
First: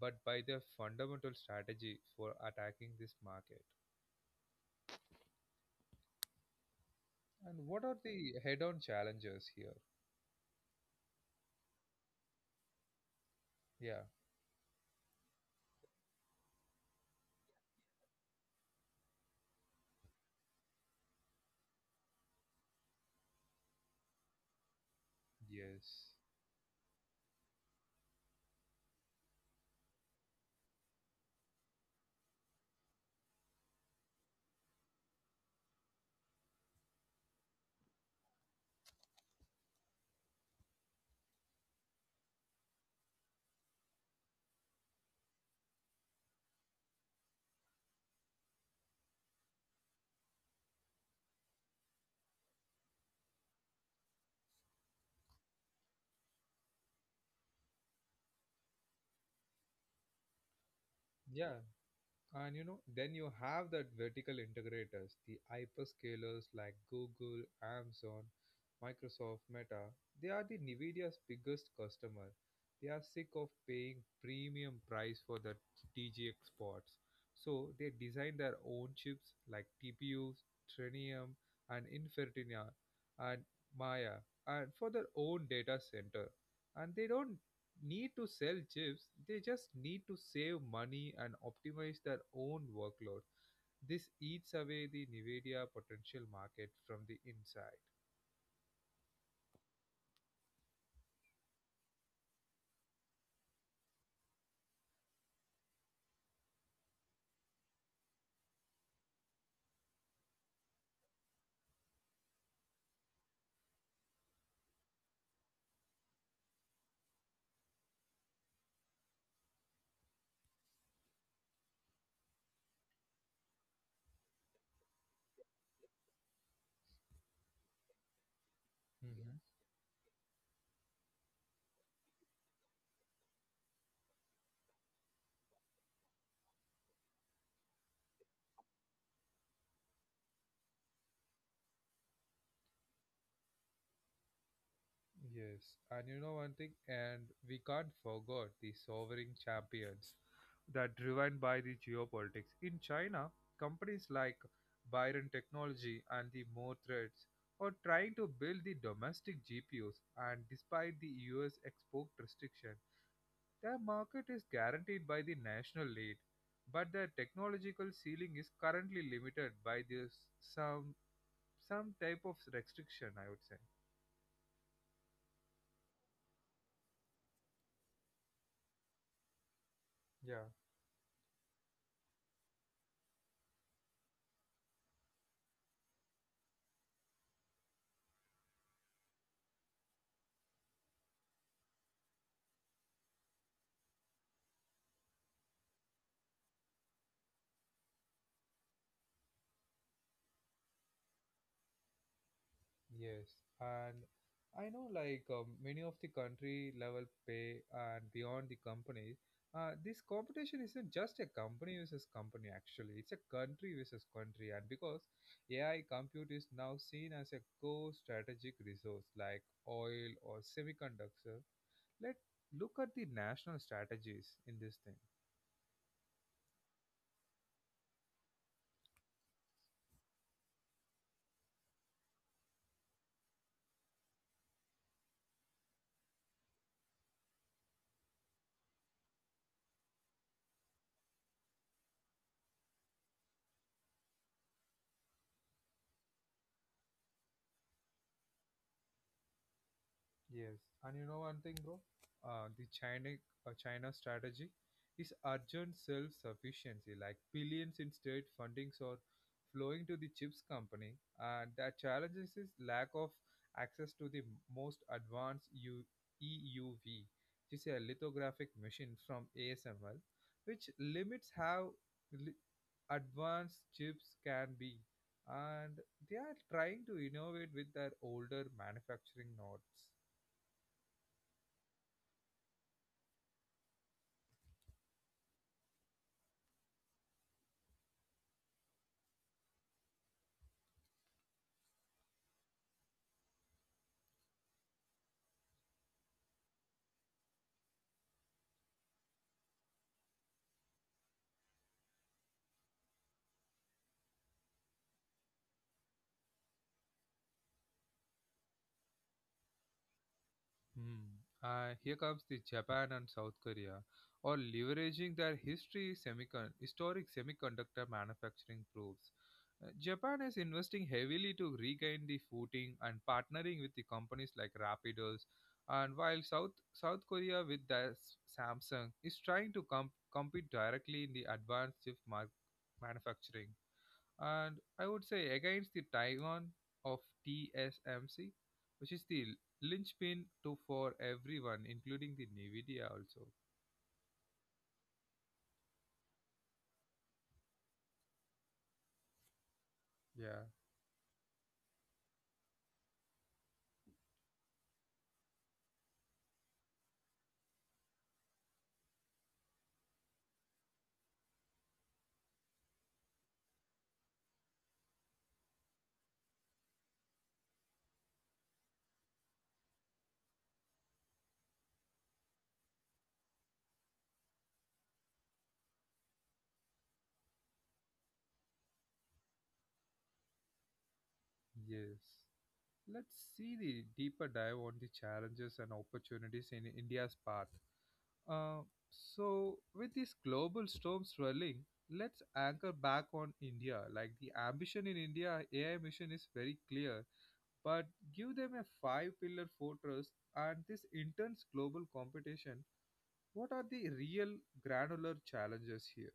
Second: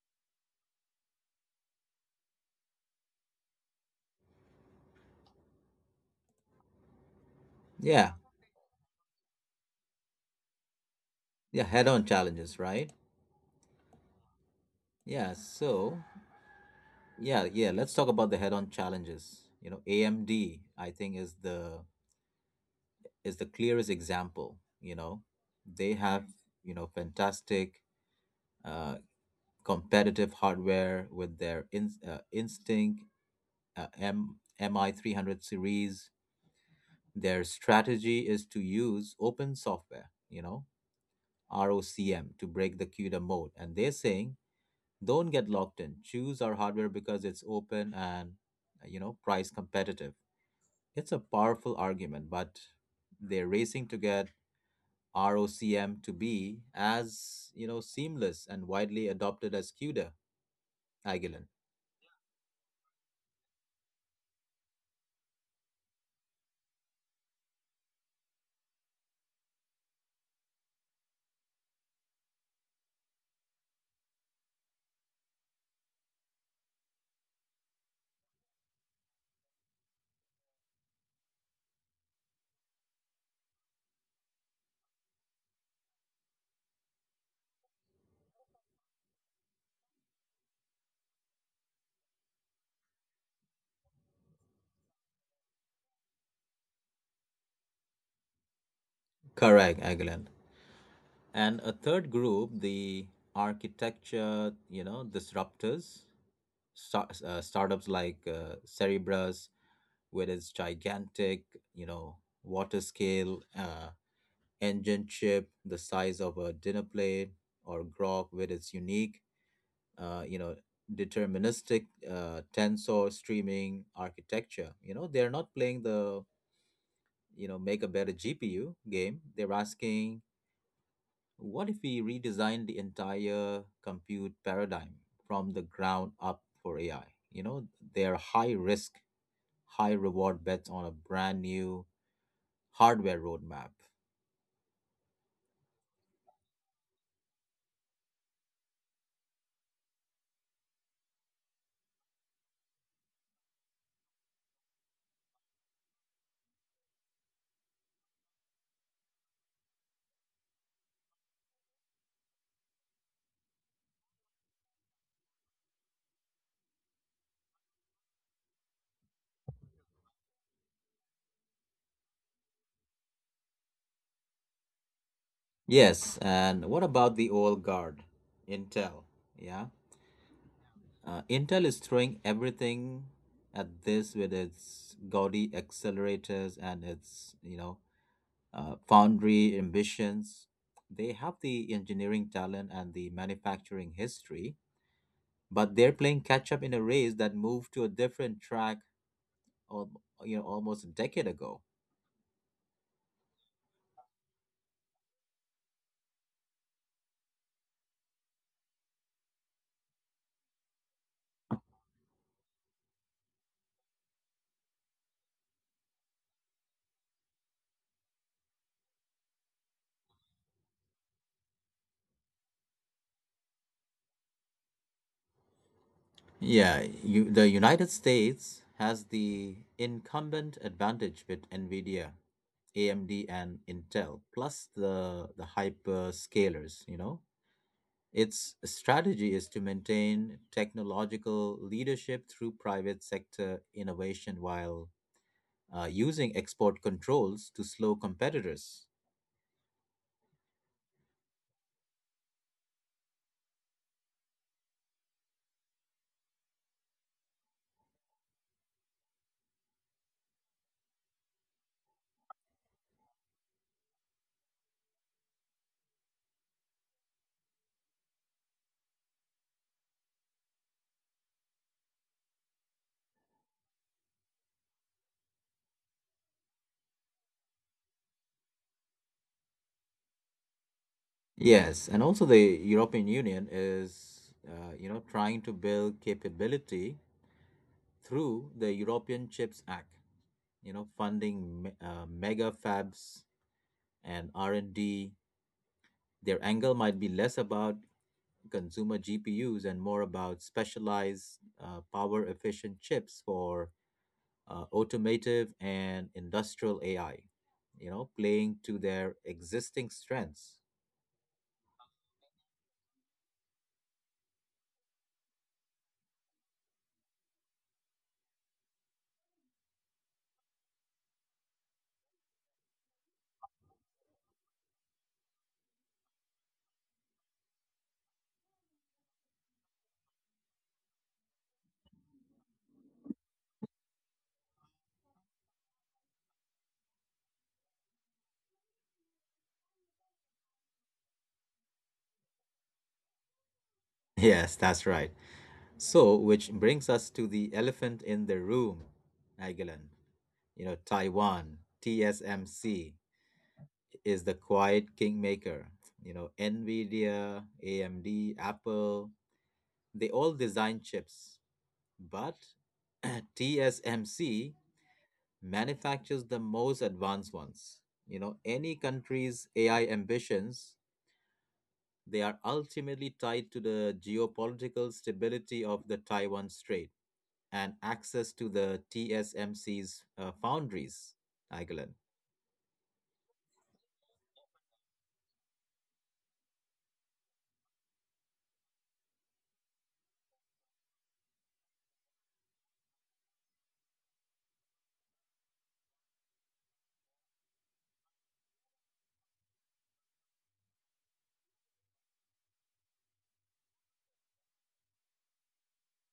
Speaker 1: but by their fundamental strategy for attacking this market. And what are
Speaker 2: Yeah,
Speaker 1: the head on challenges here?
Speaker 2: yeah, head on challenges, right?
Speaker 1: Yeah,
Speaker 2: Yeah, so, yeah, let's talk about the head on challenges. You know, AMD, I think, is the clearest example. You know, they
Speaker 1: yes.
Speaker 2: have, you know, fantastic uh, competitive hardware with their Instinct MI300 series. Their strategy is to use open software, you know, ROCM, to break the CUDA mode. And they're saying, don't get locked in. Choose our hardware because it's open and, you know, price competitive. It's a powerful argument, but they're racing to get ROCM to be as, you know, seamless and widely adopted as CUDA, Agilent.
Speaker 1: Yeah, and you know, then you have that vertical integrators, the hyperscalers like Google, Amazon, Microsoft, Meta. They are the Nvidia's biggest customer. They are sick of paying premium price for the DGX ports, so they design their own chips like TPUs, Trinium, and Infertinia and Maya and for their own data center. And they don't need to sell chips, they just need to save money and optimize their own workload. This eats away the NVIDIA potential market from the inside.
Speaker 2: Correct, Agilent. And a third group, the architecture, you know, disruptors, startups like Cerebrus with its gigantic, you know, water scale engine chip the size of a dinner plate, or Grok with its unique, you know, deterministic tensor streaming architecture. You know, they're not playing the, you know, make a better GPU game.
Speaker 1: Hmm.
Speaker 2: They're asking, what if we redesign the entire compute paradigm from the ground up for AI? You know, they're high risk high reward bets on a brand new hardware roadmap.
Speaker 1: Yes, and you know one thing, and we can't forget the sovereign champions that driven by the geopolitics. In China, companies like Byron Technology and the More Threads are trying to build the domestic GPUs, and despite the US export restriction, their market is guaranteed by the national lead, but their technological ceiling is currently limited by this some type of restriction, I would say.
Speaker 2: Yes, and what about the old guard, Intel? Yeah,
Speaker 1: Yeah,
Speaker 2: Intel is throwing everything at this with its gaudy accelerators and its you know foundry ambitions. They have the engineering talent and the manufacturing history, but they're playing catch up in a race that moved to a different track, al- almost a decade ago.
Speaker 1: yes. And I know like many of the country level pay and beyond the companies, this competition isn't just a company versus company actually, it's a country versus country. And because AI compute is now seen as a core strategic resource like oil or semiconductor, let look at the national strategies in this thing.
Speaker 2: Yeah, you, the United States has the incumbent advantage with NVIDIA, AMD, and Intel, plus the hyperscalers, you know. Its strategy is to maintain technological leadership through private sector innovation while using export controls to slow competitors.
Speaker 1: Yes, and you know one thing, bro. The China strategy is urgent self-sufficiency, like billions in state fundings are flowing to the chips company, and the challenges is lack of access to the most advanced EUV, which is a lithographic machine from ASML, which limits how li- advanced chips can be, and they are trying to innovate with their older manufacturing nodes.
Speaker 2: Yes, and also the European Union is, you know, trying to build capability through the European Chips Act you know, funding mega fabs and R&D, their angle might be less about consumer GPUs and more about specialized power efficient chips for automotive and industrial AI, you know, playing to their existing strengths.
Speaker 1: Hmm. Here comes the Japan and South Korea, or leveraging their history, historic semiconductor manufacturing proofs. Japan is investing heavily to regain the footing and partnering with the companies like Rapidos, and while South Korea with their Samsung is trying to compete directly in the advanced manufacturing and I would say against the Taiwan of TSMC, which is the linchpin to for everyone, including the NVIDIA also.
Speaker 2: Yes, that's right. So, which brings us to the elephant in the room, Nagilan.
Speaker 1: Yeah,
Speaker 2: You know, Taiwan, TSMC. Is the quiet kingmaker. You know, Nvidia, AMD, Apple, they all design chips, but TSMC manufactures the most advanced ones. You know, any country's AI ambitions, they are ultimately tied to the geopolitical stability of the Taiwan Strait and access to the TSMC's foundries, Aguilar.
Speaker 1: yes. Let's see the deeper dive on the challenges and opportunities in India's path. Uh, so, with this global storm swirling, let's anchor back on India. Like the ambition in India AI mission is very clear but give them a 5 pillar fortress and this intense global competition. What are the real granular challenges here?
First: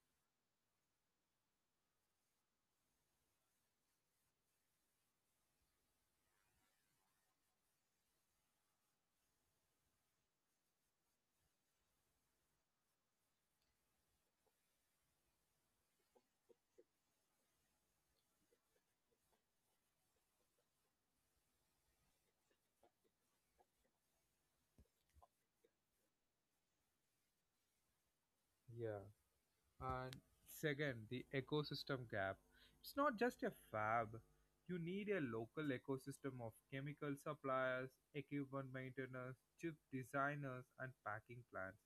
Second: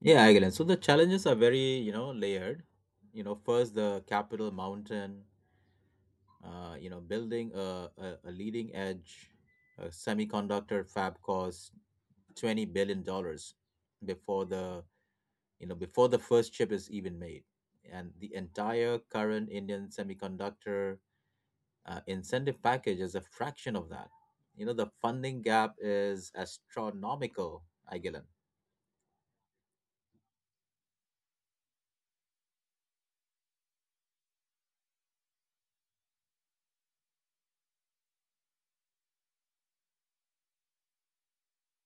Speaker 2: Yeah, I get it. So the challenges are very, you know, layered. You know, first the capital mountain, you know, building a leading edge a semiconductor fab costs $20 billion before the before the first chip is even made, and the entire current Indian semiconductor incentive package is a fraction of that. You know, the funding gap is astronomical, Aguilan.
Speaker 1: Yeah. And second, the ecosystem gap. It's not just a fab. You need a local ecosystem of chemical suppliers, equipment maintainers, chip designers, and packing plants.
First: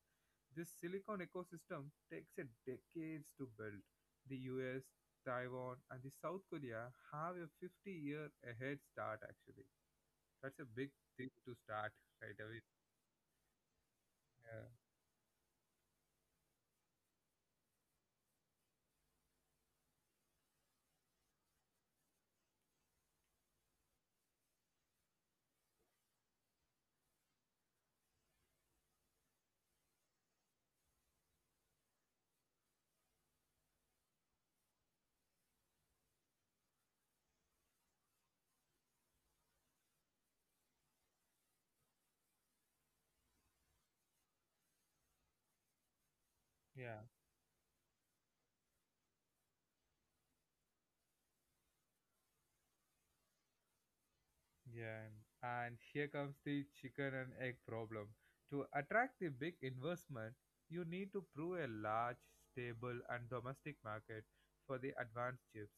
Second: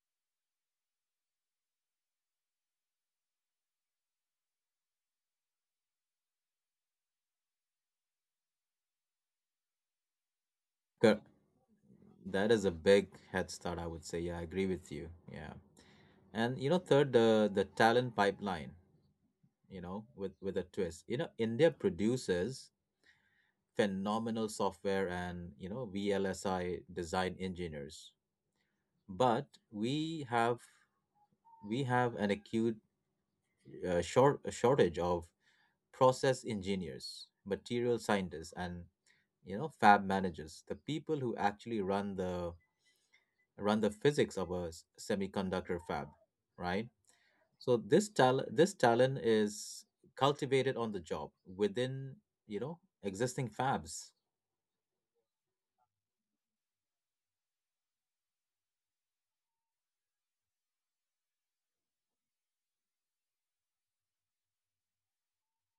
Speaker 1: This silicon ecosystem takes a decades to build. The US, Taiwan, and the South Korea have a 50 year ahead start actually. That's a big
Speaker 2: Cor-
Speaker 1: thing to start right
Speaker 2: That
Speaker 1: away.
Speaker 2: is a big head start, I would say. Yeah, I agree with you. Yeah. And you know, third, the talent pipeline, you know, with a twist. You know, India produces phenomenal software and you know VLSI design engineers, but we have an acute shortage of process engineers, material scientists, and you know fab managers, the people who actually run the physics of a semiconductor fab, right?
Speaker 1: Yeah.
Speaker 2: So this talent is cultivated on the job within you know existing fabs.
Speaker 1: Yeah, and here comes the chicken and egg problem. To attract the big investment, you need to prove a large, stable, and domestic market for the advanced chips.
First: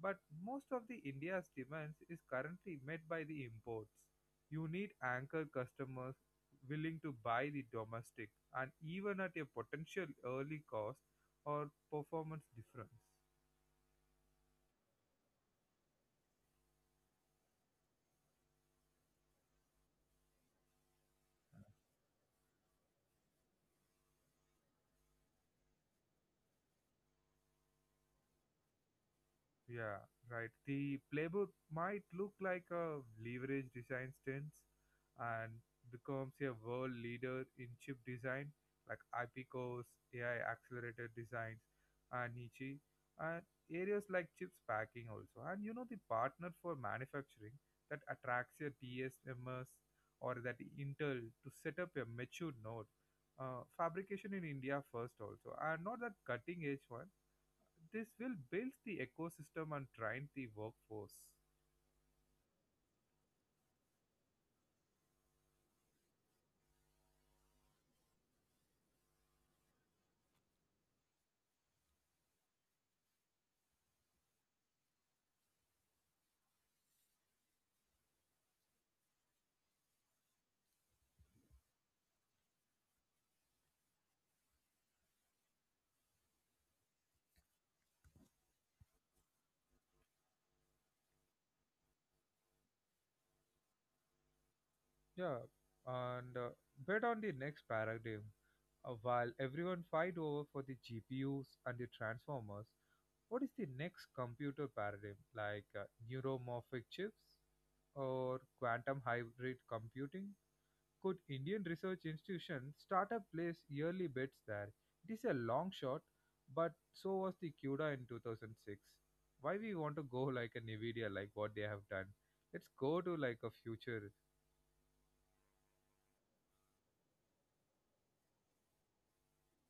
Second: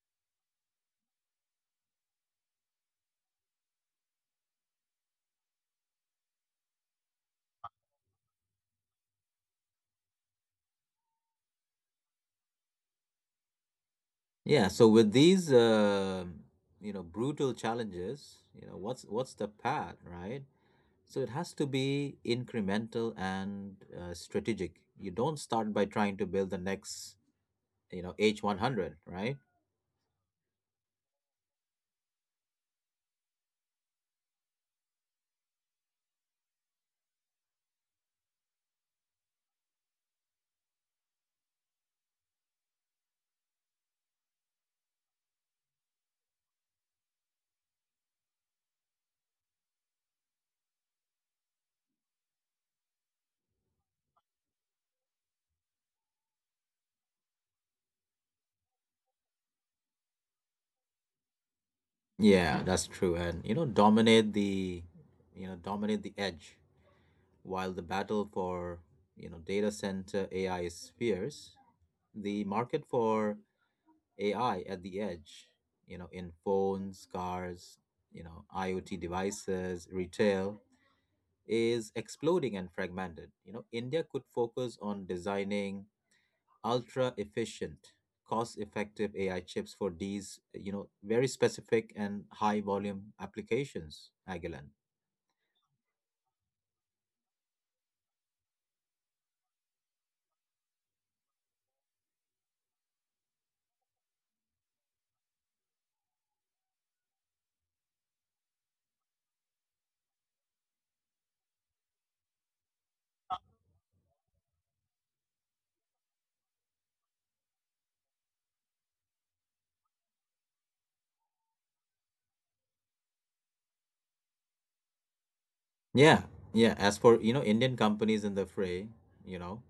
Speaker 1: But most of the India's demands is currently met by the imports. You need anchor customers willing to buy the domestic and even at a potential early cost or performance difference.
Speaker 2: Yeah, so with these you know brutal challenges, you know what's the path, right? So it has to be incremental and strategic. You don't start by trying to build the next, you know, H100, right?
Speaker 1: Yeah, right. The playbook might look like a leverage design stance and becomes a world leader in chip design like IP cores, AI accelerated designs, and Niche, and areas like chips packing also. And you know, the partner for manufacturing that attracts a DSMS or that Intel to set up a mature node. Fabrication in India first also, and not that cutting edge one, this will build the ecosystem and train the workforce.
Speaker 2: Yeah, that's true. And you know, dominate the edge while the battle for, you know, data center AI is fierce. The market for AI at the edge, you know, in phones, cars, you know, IoT devices, retail is exploding and fragmented. You know, India could focus on designing ultra efficient, cost effective AI chips for these, you know, very specific and high volume applications, Agilan.
Speaker 1: Yeah, and bet on the next paradigm. While everyone fight over for the GPUs and the transformers, what is the next computer paradigm? Like neuromorphic chips or quantum hybrid computing? Could Indian research institutions start up place yearly bets there? It is a long shot, but so was the CUDA in 2006. Why we want to go like a NVIDIA, like what they have done? Let's go to like a future.
Speaker 2: Yeah, yeah. As for, you know, Indian companies in the fray, you know,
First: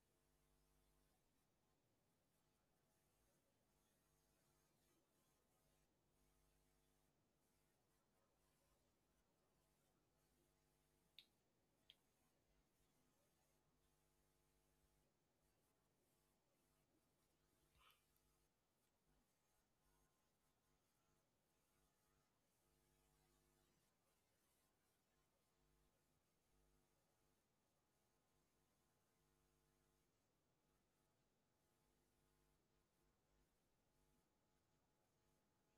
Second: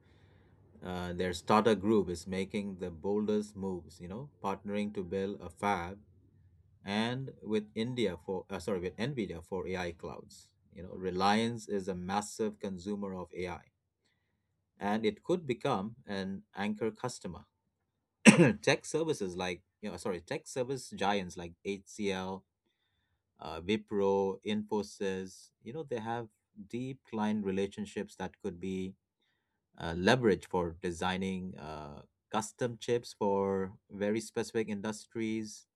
Speaker 2: their startup group is making the boldest moves, you know, partnering to build a fab and with India for sorry with Nvidia for AI clouds. You know, Reliance is a massive consumer of AI, and it could become an anchor customer. Tech service giants like HCL, Wipro, Infosys. You know, they have deep client relationships that could be leveraged for designing custom chips for very specific industries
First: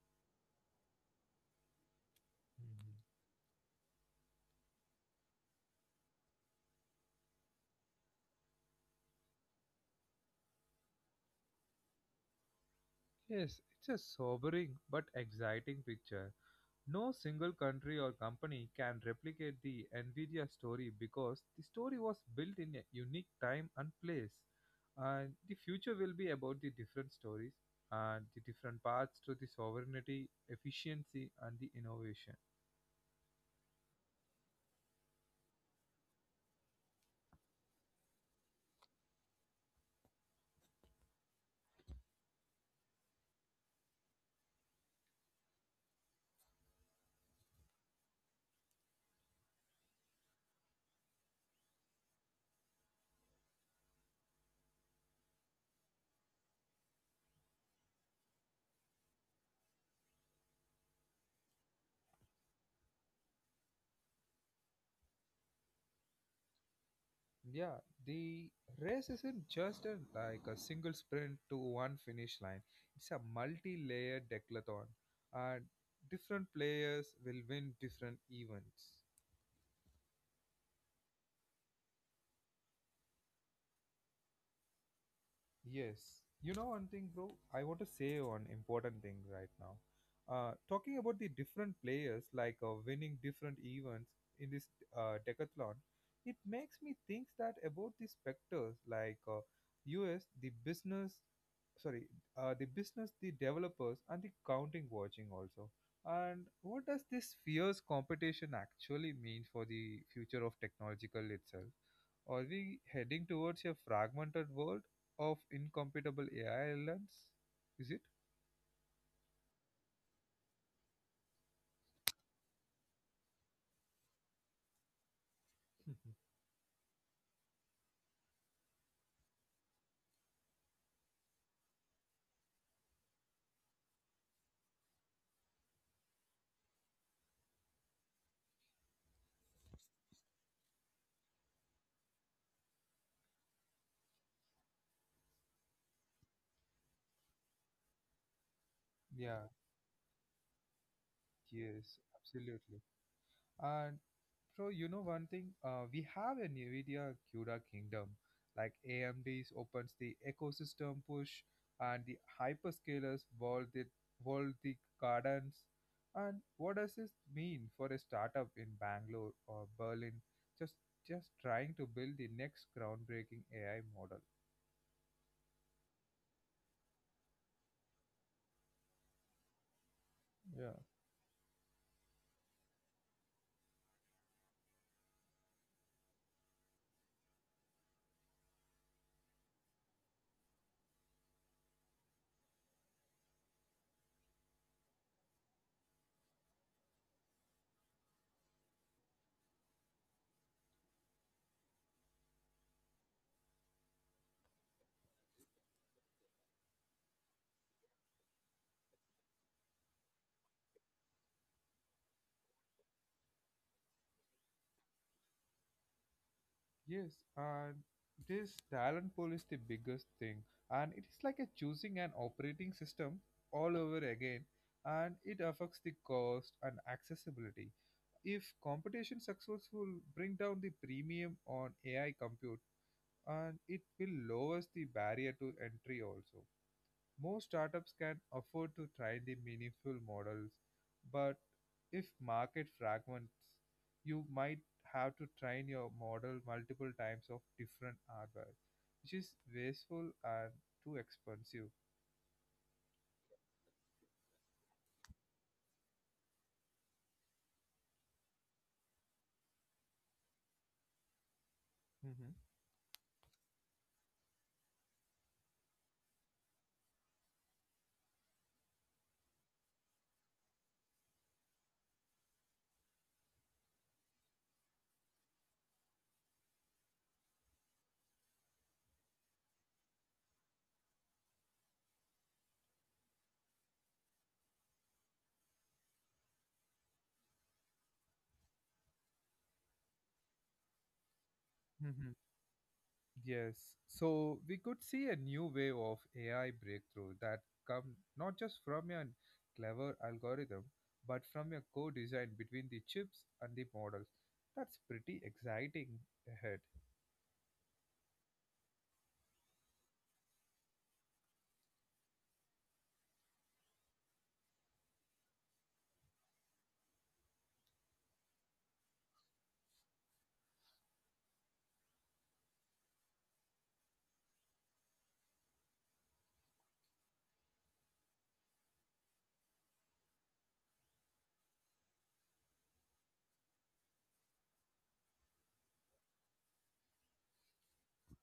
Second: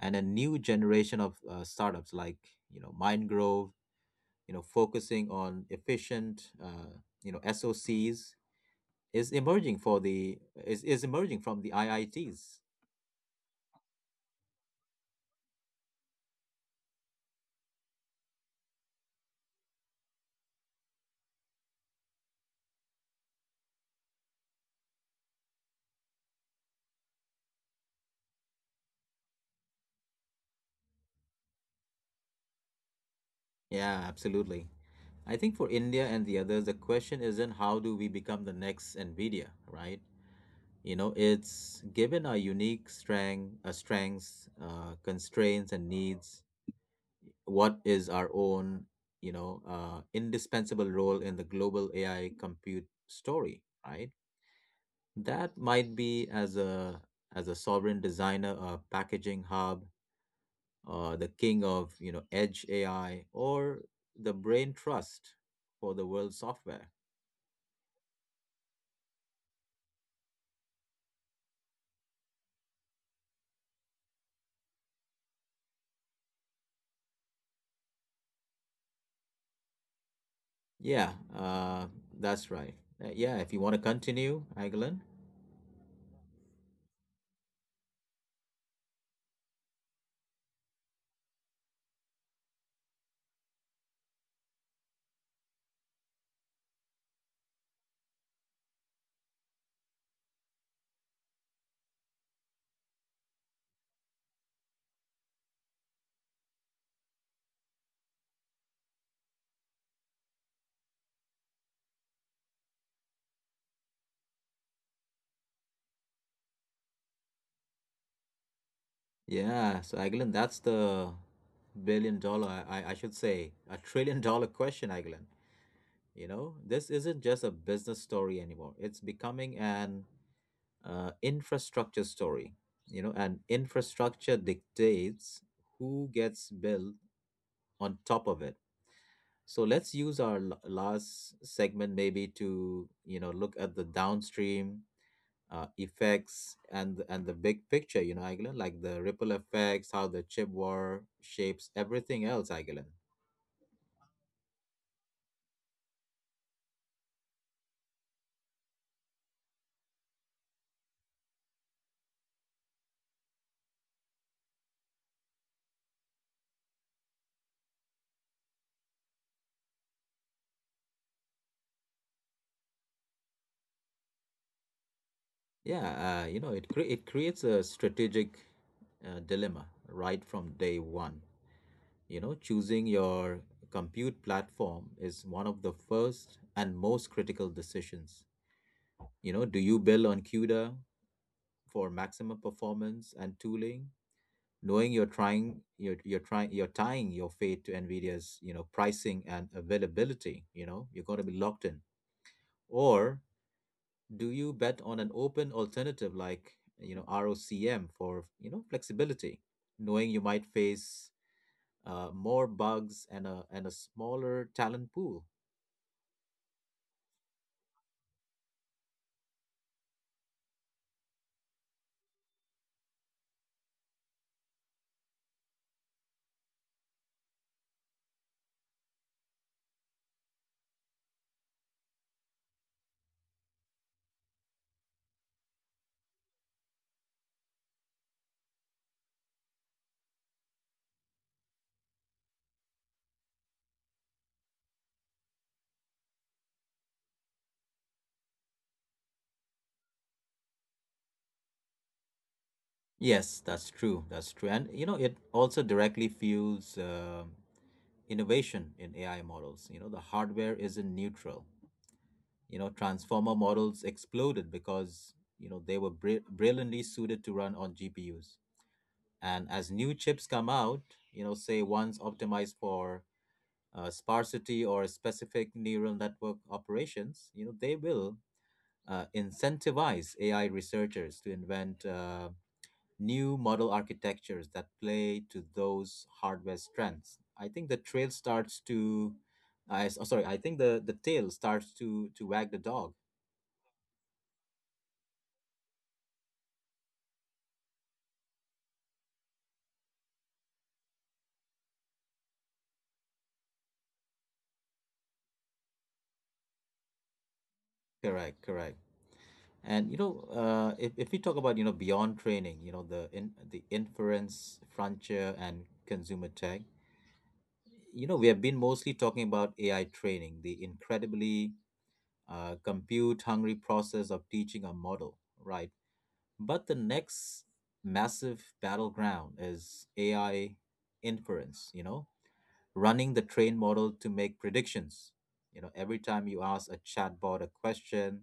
Speaker 2: and a new generation of startups like you know
Speaker 1: Mhm.
Speaker 2: MindGrove, you know, focusing on efficient you know SOCs is emerging for the is emerging from the IITs.
Speaker 1: Yes, it's a sobering but exciting picture. No single country or company can replicate the Nvidia story because the story was built in a unique time and place. And the future will be about the different stories and the different paths to the sovereignty, efficiency, and the innovation.
Speaker 2: Yeah, absolutely. I think for India and the others, the question isn't how do we become the next Nvidia, right? You know, it's given our unique strengths, constraints, and needs. What is our own, indispensable role in the global AI compute story, right? That might be as a sovereign designer, a packaging hub, the king of edge AI, or the brain trust for the world software.
Speaker 1: Yeah, the race isn't just a, like a single sprint to one finish line. It's a multi-layered decathlon, and different players will win different events.
Speaker 2: Yeah, uh, that's right. Yeah, if you want to continue, Aguilin.
Speaker 1: Yes. You know one thing, bro? I want to say one important thing right now. Talking about the different players, like winning different events in this decathlon, it makes me think that about the specters, like uh, US, the business, sorry, uh, the business, the developers, and the counting watching also. And what does this fierce competition actually mean for the future of technological itself? Are we heading towards a fragmented world of incompatible AI islands? Is it?
Speaker 2: Yeah, so Aguilin, that's the billion-dollar, I should say, a trillion-dollar question, Aguilin. You know, this isn't just a business story anymore. It's becoming an infrastructure story. You know, and infrastructure dictates who gets built on top of it. So let's use our last segment maybe to, you know, look at the downstream effects and the big picture, you know, Agilan, like the ripple
Speaker 1: Yeah,
Speaker 2: effects, how the chip war shapes
Speaker 1: yes,
Speaker 2: everything else,
Speaker 1: absolutely.
Speaker 2: Agilan.
Speaker 1: And so you know one thing, we have a NVIDIA Cura kingdom. Like AMD's opens the ecosystem push, and the hyperscalers wall the gardens. And what does this mean for a startup in Bangalore or Berlin? Just just trying to build the next groundbreaking AI model.
Speaker 2: Yeah, you know, it creates a strategic dilemma right from
Speaker 1: Yeah,
Speaker 2: day one. You know, choosing your compute platform is one of the first and most critical decisions. You know, do you build on CUDA for maximum performance and tooling, knowing you're tying your fate to NVIDIA's pricing and availability. You know, you're going to be locked in. Or do you bet on an open alternative like ROCm for flexibility, knowing you might face more bugs and a smaller talent pool.
Speaker 1: yes, and this talent pool is the biggest thing, and it is like a choosing an operating system all over again, and it affects the cost and accessibility. If competition successful bring down the premium on AI compute, and it will lowers the barrier to entry also. Most startups can afford to try the meaningful models, but if market fragments, you might have to train your model multiple times of different hardware, which is wasteful and too expensive.
Speaker 2: Yes, that's true. That's true. And you know, it also directly fuels innovation in AI models. You know, the hardware isn't neutral.
Speaker 1: Hmm.
Speaker 2: You know, transformer models exploded because, you know, they were brilliantly suited to run on GPUs. And as new chips come out, you know, say ones optimized for sparsity or specific neural network operations, you know, they will incentivize AI researchers to invent new model architectures that play to those hardware strengths. I think the trail starts to, I s- oh, sorry, I think the tail starts to
Speaker 1: Mhm.
Speaker 2: to wag the dog.
Speaker 1: Yes. So we could see a new wave of AI breakthrough that come not just from a clever algorithm, but from a co-design between the chips and the models. That's pretty exciting ahead.
Speaker 2: Correct, correct. And you know, if we talk about beyond training, you know the in the inference frontier and consumer tech, you know we have been mostly talking about AI training, the incredibly compute hungry process of teaching a model, right? But the next massive battleground is AI inference, you know, running the train model to make predictions. You know, every time you ask a chatbot a question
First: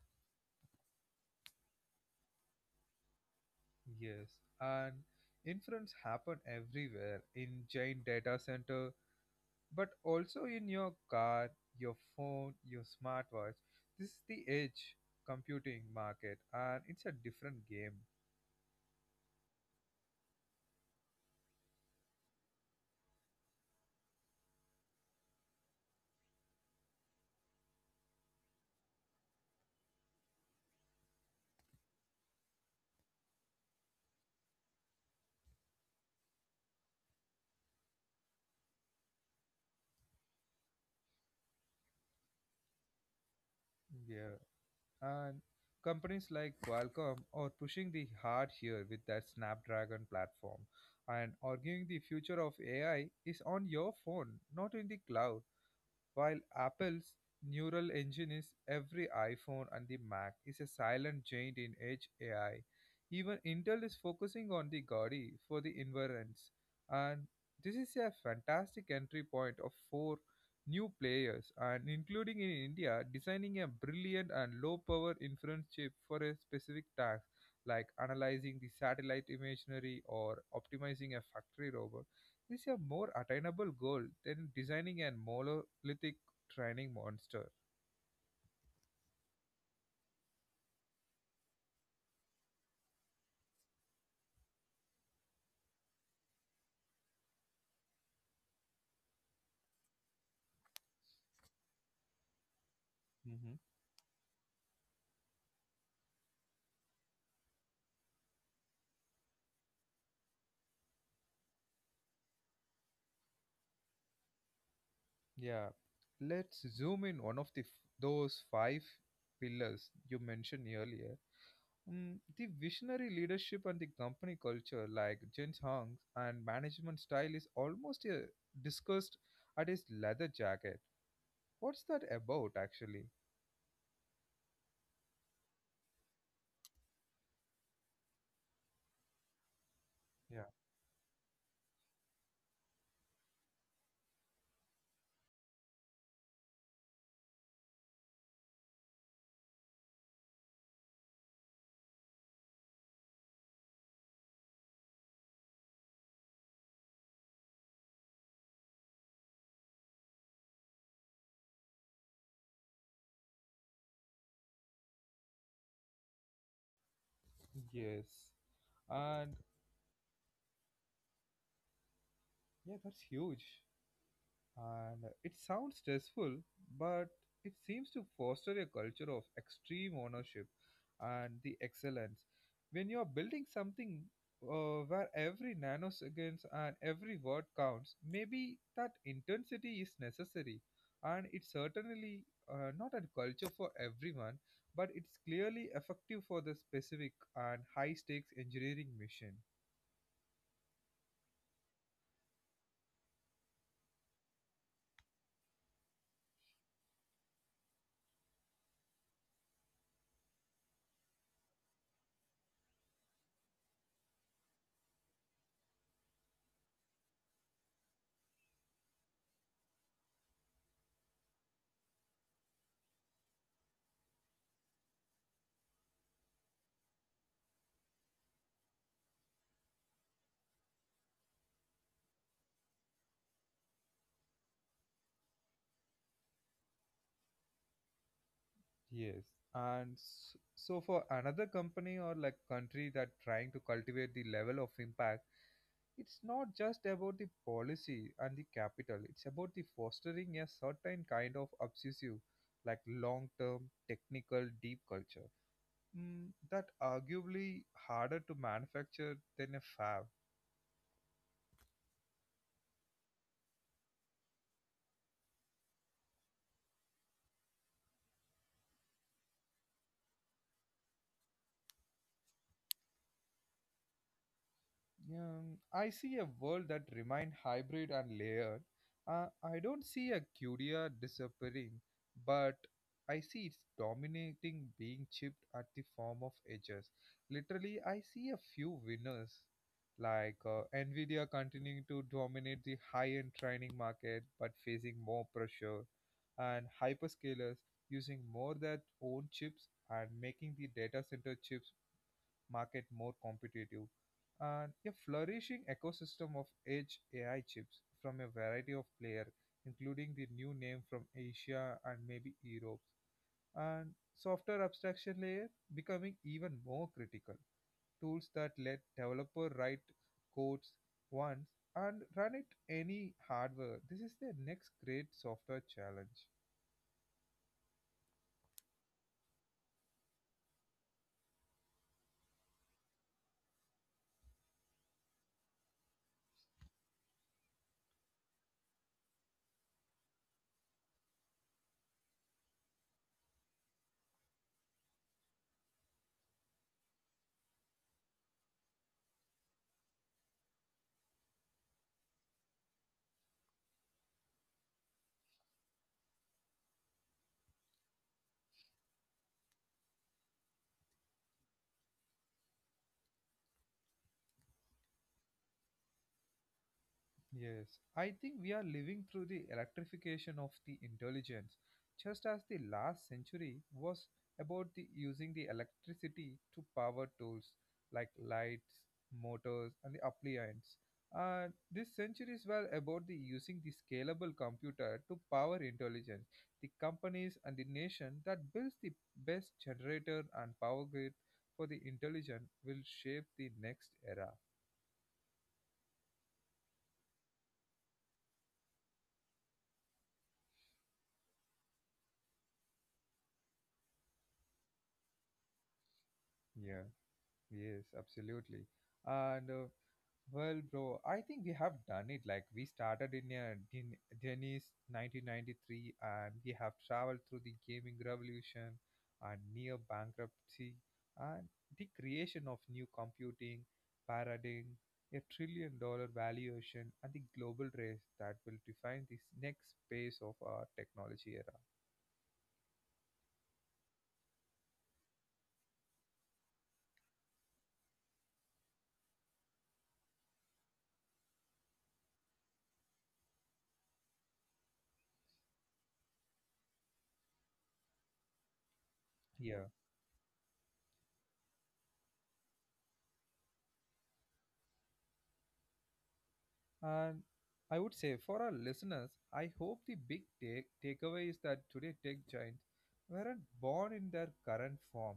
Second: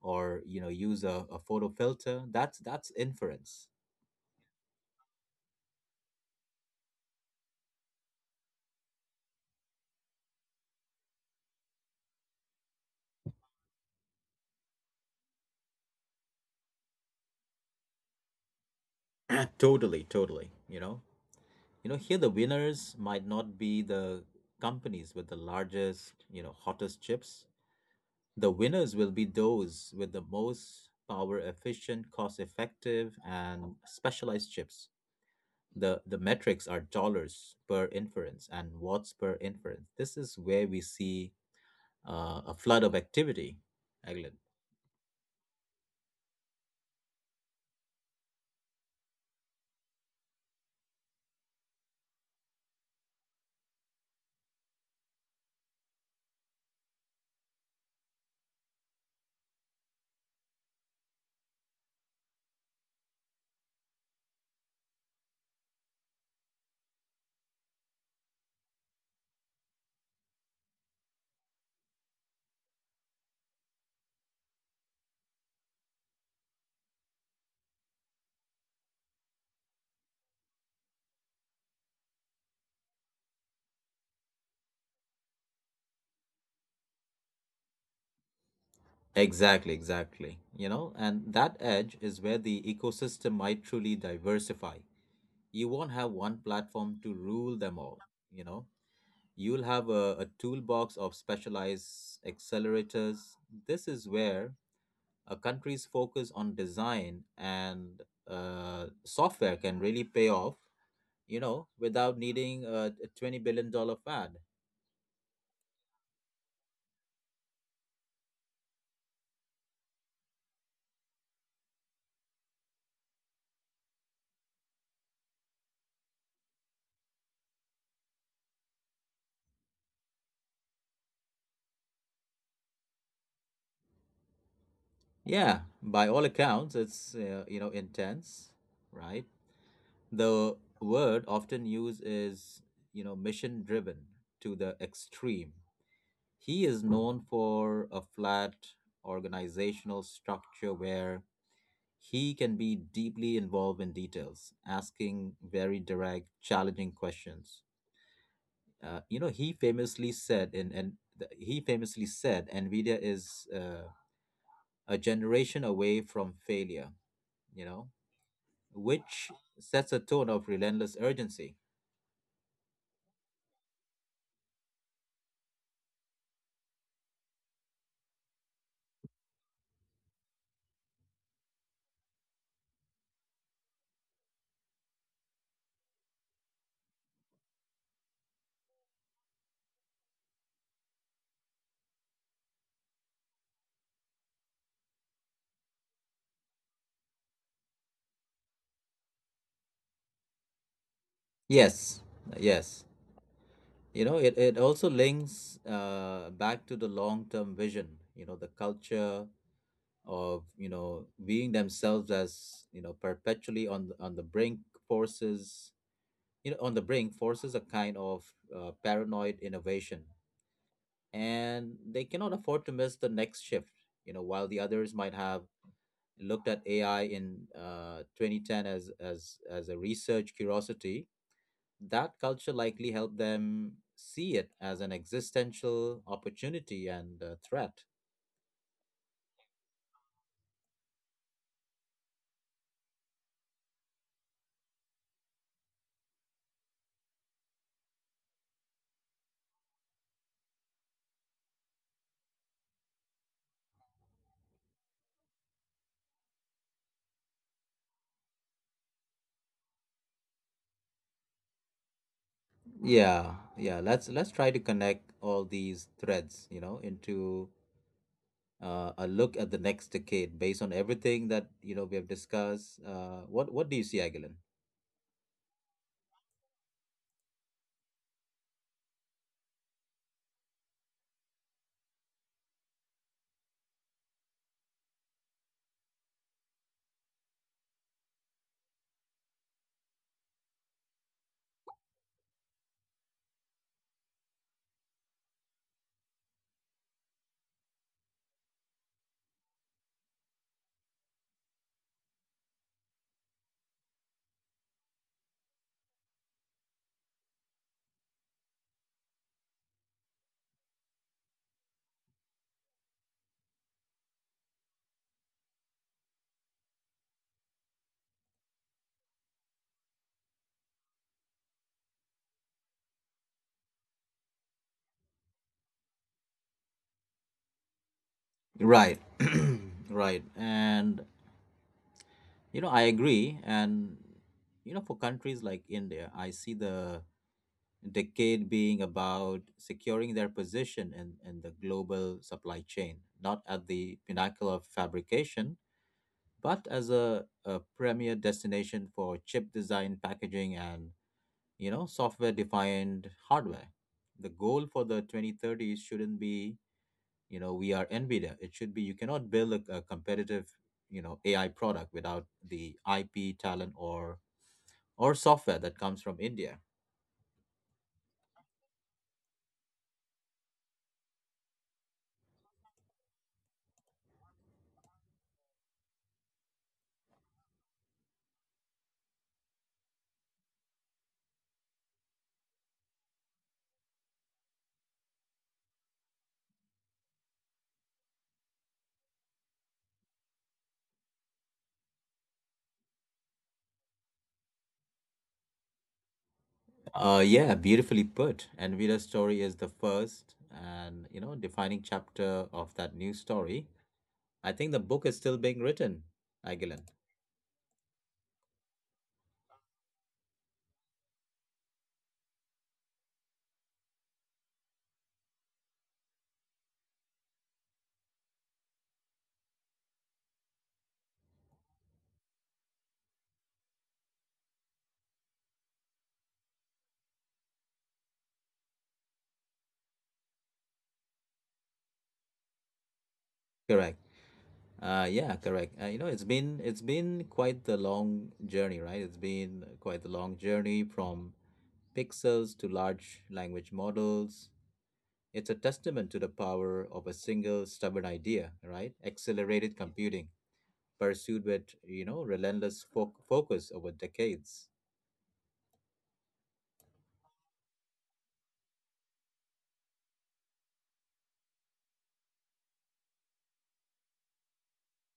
Speaker 2: or, you know, use a photo filter, that's inference.
Speaker 1: Yes, and inference happen everywhere in giant data center, but also in your car, your phone, your smartwatch. This is the edge computing market, and it's a different game.
Speaker 2: Totally, totally, you know. You know, here the winners might not be the companies with the largest, you know, hottest chips. The winners will be those with the most power efficient, cost effective, and specialized chips. The metrics are dollars per inference and watts per inference. This is where we see a flood of activity, Eglin.
Speaker 1: Yeah, and companies like Qualcomm are pushing the hard here with their Snapdragon platform, and arguing the future of AI is on your phone, not in the cloud. While Apple's neural engine is every iPhone and the Mac is a silent giant in edge AI, even Intel is focusing on the Gaudi for the inference. And this is a fantastic entry point of four new players, and including in India, designing a brilliant and low power inference chip for a specific task like analyzing the satellite imagery or optimizing a factory robot is a more attainable goal than designing a monolithic training monster.
Speaker 2: Exactly, exactly. You know, and that edge is where the ecosystem might truly diversify. You won't have one platform to rule them all, you know? You'll have a toolbox of specialized accelerators.
Speaker 1: Mm-hmm.
Speaker 2: This is where a country's focus on design and software can really pay off, you know, without needing a $20 billion dollar fad.
Speaker 1: Yeah, let's zoom in one of those five pillars you mentioned earlier. Mm, the visionary leadership and the company culture, like Jens Hong's and management style, is almost discussed at his leather jacket. What's that about, actually?
Speaker 2: Yeah, by all accounts, it's, you know, intense, right?
Speaker 1: Yeah.
Speaker 2: The word often used you know, mission driven to the extreme. He is known for a flat organizational structure where he can be deeply involved in details, asking very direct, challenging questions. You know, he famously said, Nvidia is a generation away from failure. You know,
Speaker 1: Yes,
Speaker 2: which
Speaker 1: and
Speaker 2: sets a tone of relentless urgency.
Speaker 1: yeah, that's huge. And it sounds stressful, but it seems to foster a culture of extreme ownership and the excellence. When you are building something where every nanoseconds and every word counts, maybe that intensity is necessary. And it's certainly not a culture for everyone, but it's clearly effective for the specific and high stakes engineering mission.
Speaker 2: Yes, yes. You know, it also links back to the long term vision, you know, the culture of viewing themselves as perpetually on on the brink forces forces a kind of paranoid innovation, and they cannot afford to miss the next shift. You know, while the others might have looked at ai in 2010 as a research curiosity, that culture likely helped them see it as an existential opportunity and a threat.
Speaker 1: Yes, and so for another company or like country that trying to cultivate the level of impact, it's not just about the policy and the capital. It's about the fostering a certain kind of obsessive, like long-term technical deep culture. Mm, that arguably harder to manufacture than a fab.
Speaker 2: Yeah, yeah. Let's try to connect all these threads, you know, into a look at the next decade based on everything that we have discussed. What do you see, Agilan?
Speaker 1: I see a world that remains hybrid and layered. I don't see a Curia disappearing, but I see its dominating being chipped at the form of edges. Literally, I see a few winners, like Nvidia continuing to dominate the high-end training market, but facing more pressure, and hyperscalers using more their own chips and making the data center chips market more competitive, and a flourishing ecosystem of edge AI chips from a variety of players, including the new name from Asia and maybe Europe. And software abstraction layer becoming even more critical. Tools that let developer write codes once and run it any hardware. This is the next great software challenge.
Speaker 2: Right, right. And you know, I agree. And you know, for countries like India, I see the decade being about securing their position in the global supply chain, not at the pinnacle of fabrication but as a premier destination for chip design, packaging, and software-defined hardware. The goal for the 2030s shouldn't be we are NVIDIA. It should be you cannot build a competitive AI product without the IP talent or software that comes from India.
Speaker 1: Yes, I think we are living through the electrification of the intelligence, just as the last century was about the using the electricity to power tools like lights, motors, and the appliances. This century is well about the using the scalable computer to power intelligence, the companies and the nation that builds the best generator and power grid for the intelligent will shape the next era.
Speaker 2: Yeah, beautifully put. NVIDIA's story is the first and defining chapter of that new story. I think the book is still being written, Aguilan.
Speaker 1: Yeah. Yes, absolutely. And well, bro, I think we have done it. Like we started in Dennis 1993, and we have traveled through the gaming revolution and near bankruptcy and the creation of new computing paradigm, a $1 trillion valuation, and the global race that will define this next phase of our technology era.
Speaker 2: Correct. Yeah, correct. You know, it's been quite the long journey, right? It's been quite the long journey from pixels to large language models. It's a testament to the power of a single stubborn idea, right?
Speaker 1: Yeah.
Speaker 2: Accelerated computing, pursued with, you know, relentless focus over decades.
Speaker 1: And I would say for our listeners, I hope the big takeaway is that today tech giants weren't born in their current form.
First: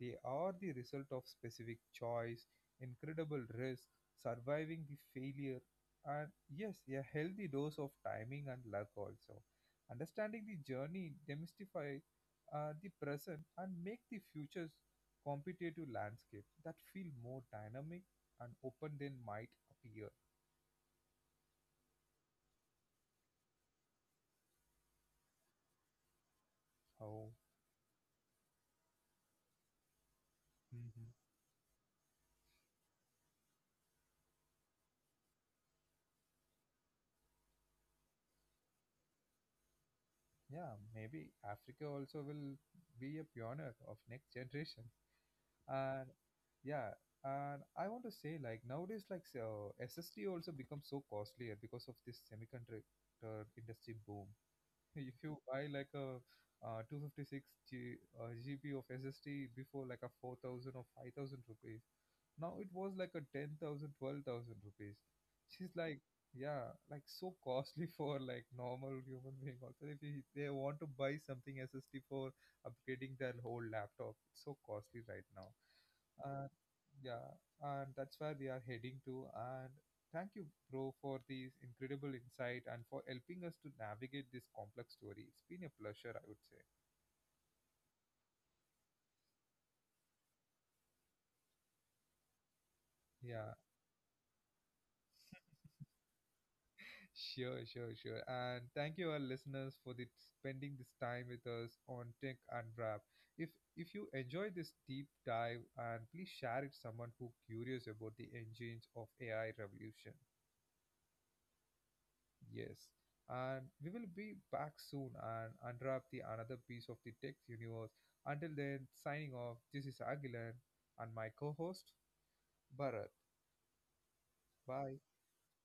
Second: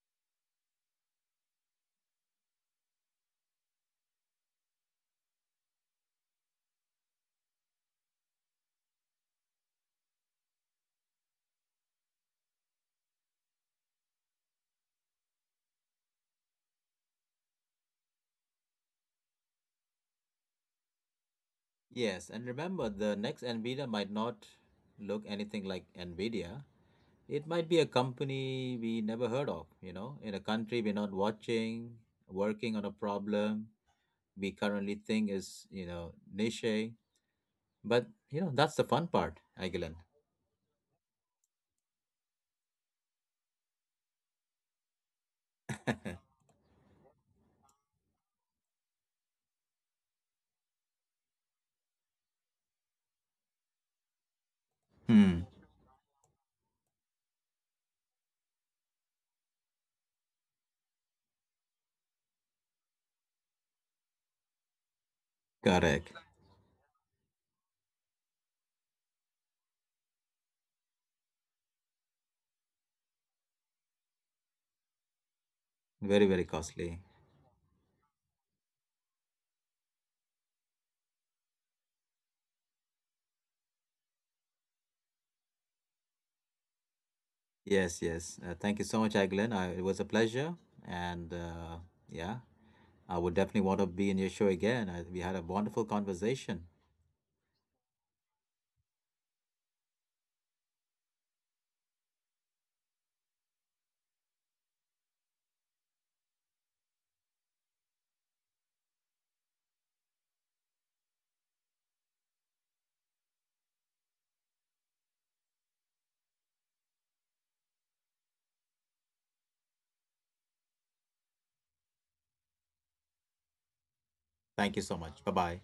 Speaker 1: They are the result of specific choice, incredible risk, surviving the failure, and yes, a healthy dose of timing and luck also. Understanding the journey demystify the present and make the future's competitive landscape that feel more dynamic and open than might appear.
Speaker 2: Yes, and remember, the next NVIDIA might not look anything like NVIDIA.
Speaker 1: Oh.
Speaker 2: It might be a company we never heard of, you know, in a country we're
Speaker 1: Mhm.
Speaker 2: not watching, working on a problem we currently think is, you know, niche. But, you know, that's the fun part, Agilan.
Speaker 1: Yeah, maybe Africa also will be a pioneer of next generation. And yeah, and I want to say like nowadays like so SSD also becomes so costlier because of this semiconductor industry boom. If you
Speaker 2: Hmm.
Speaker 1: buy like a 256 G, GB of SSD before like a 4,000 or 5,000 rupees, now it was like a 10,000 12,000 rupees. She's like,
Speaker 2: Correct.
Speaker 1: yeah, like so costly for like normal human being. Also, if they want to buy something SSD for upgrading their whole laptop, it's so costly right now.
Speaker 2: Very, very
Speaker 1: Uh,
Speaker 2: costly.
Speaker 1: yeah, and that's where we are heading to. And thank you, bro, for this incredible insight and for helping us to navigate this complex story. It's been a pleasure, I would say.
Speaker 2: Yes, yes. Thank you so much, Agilan. It was a pleasure. And yeah, I would
Speaker 1: Yeah,
Speaker 2: definitely want to be in your show again. We had a wonderful conversation.
Speaker 1: sure. And thank you, our listeners, for the, spending this time with us on Tech Unwrap. If if you enjoy this deep dive, and please share it with someone who curious about the engines of AI revolution. Yes. And we will be back soon and unwrap the another piece of the tech universe. Until then, signing off. This is Agilan and my co-host Bharat.
Speaker 2: Thank you so
Speaker 1: Bye.
Speaker 2: much. Bye bye.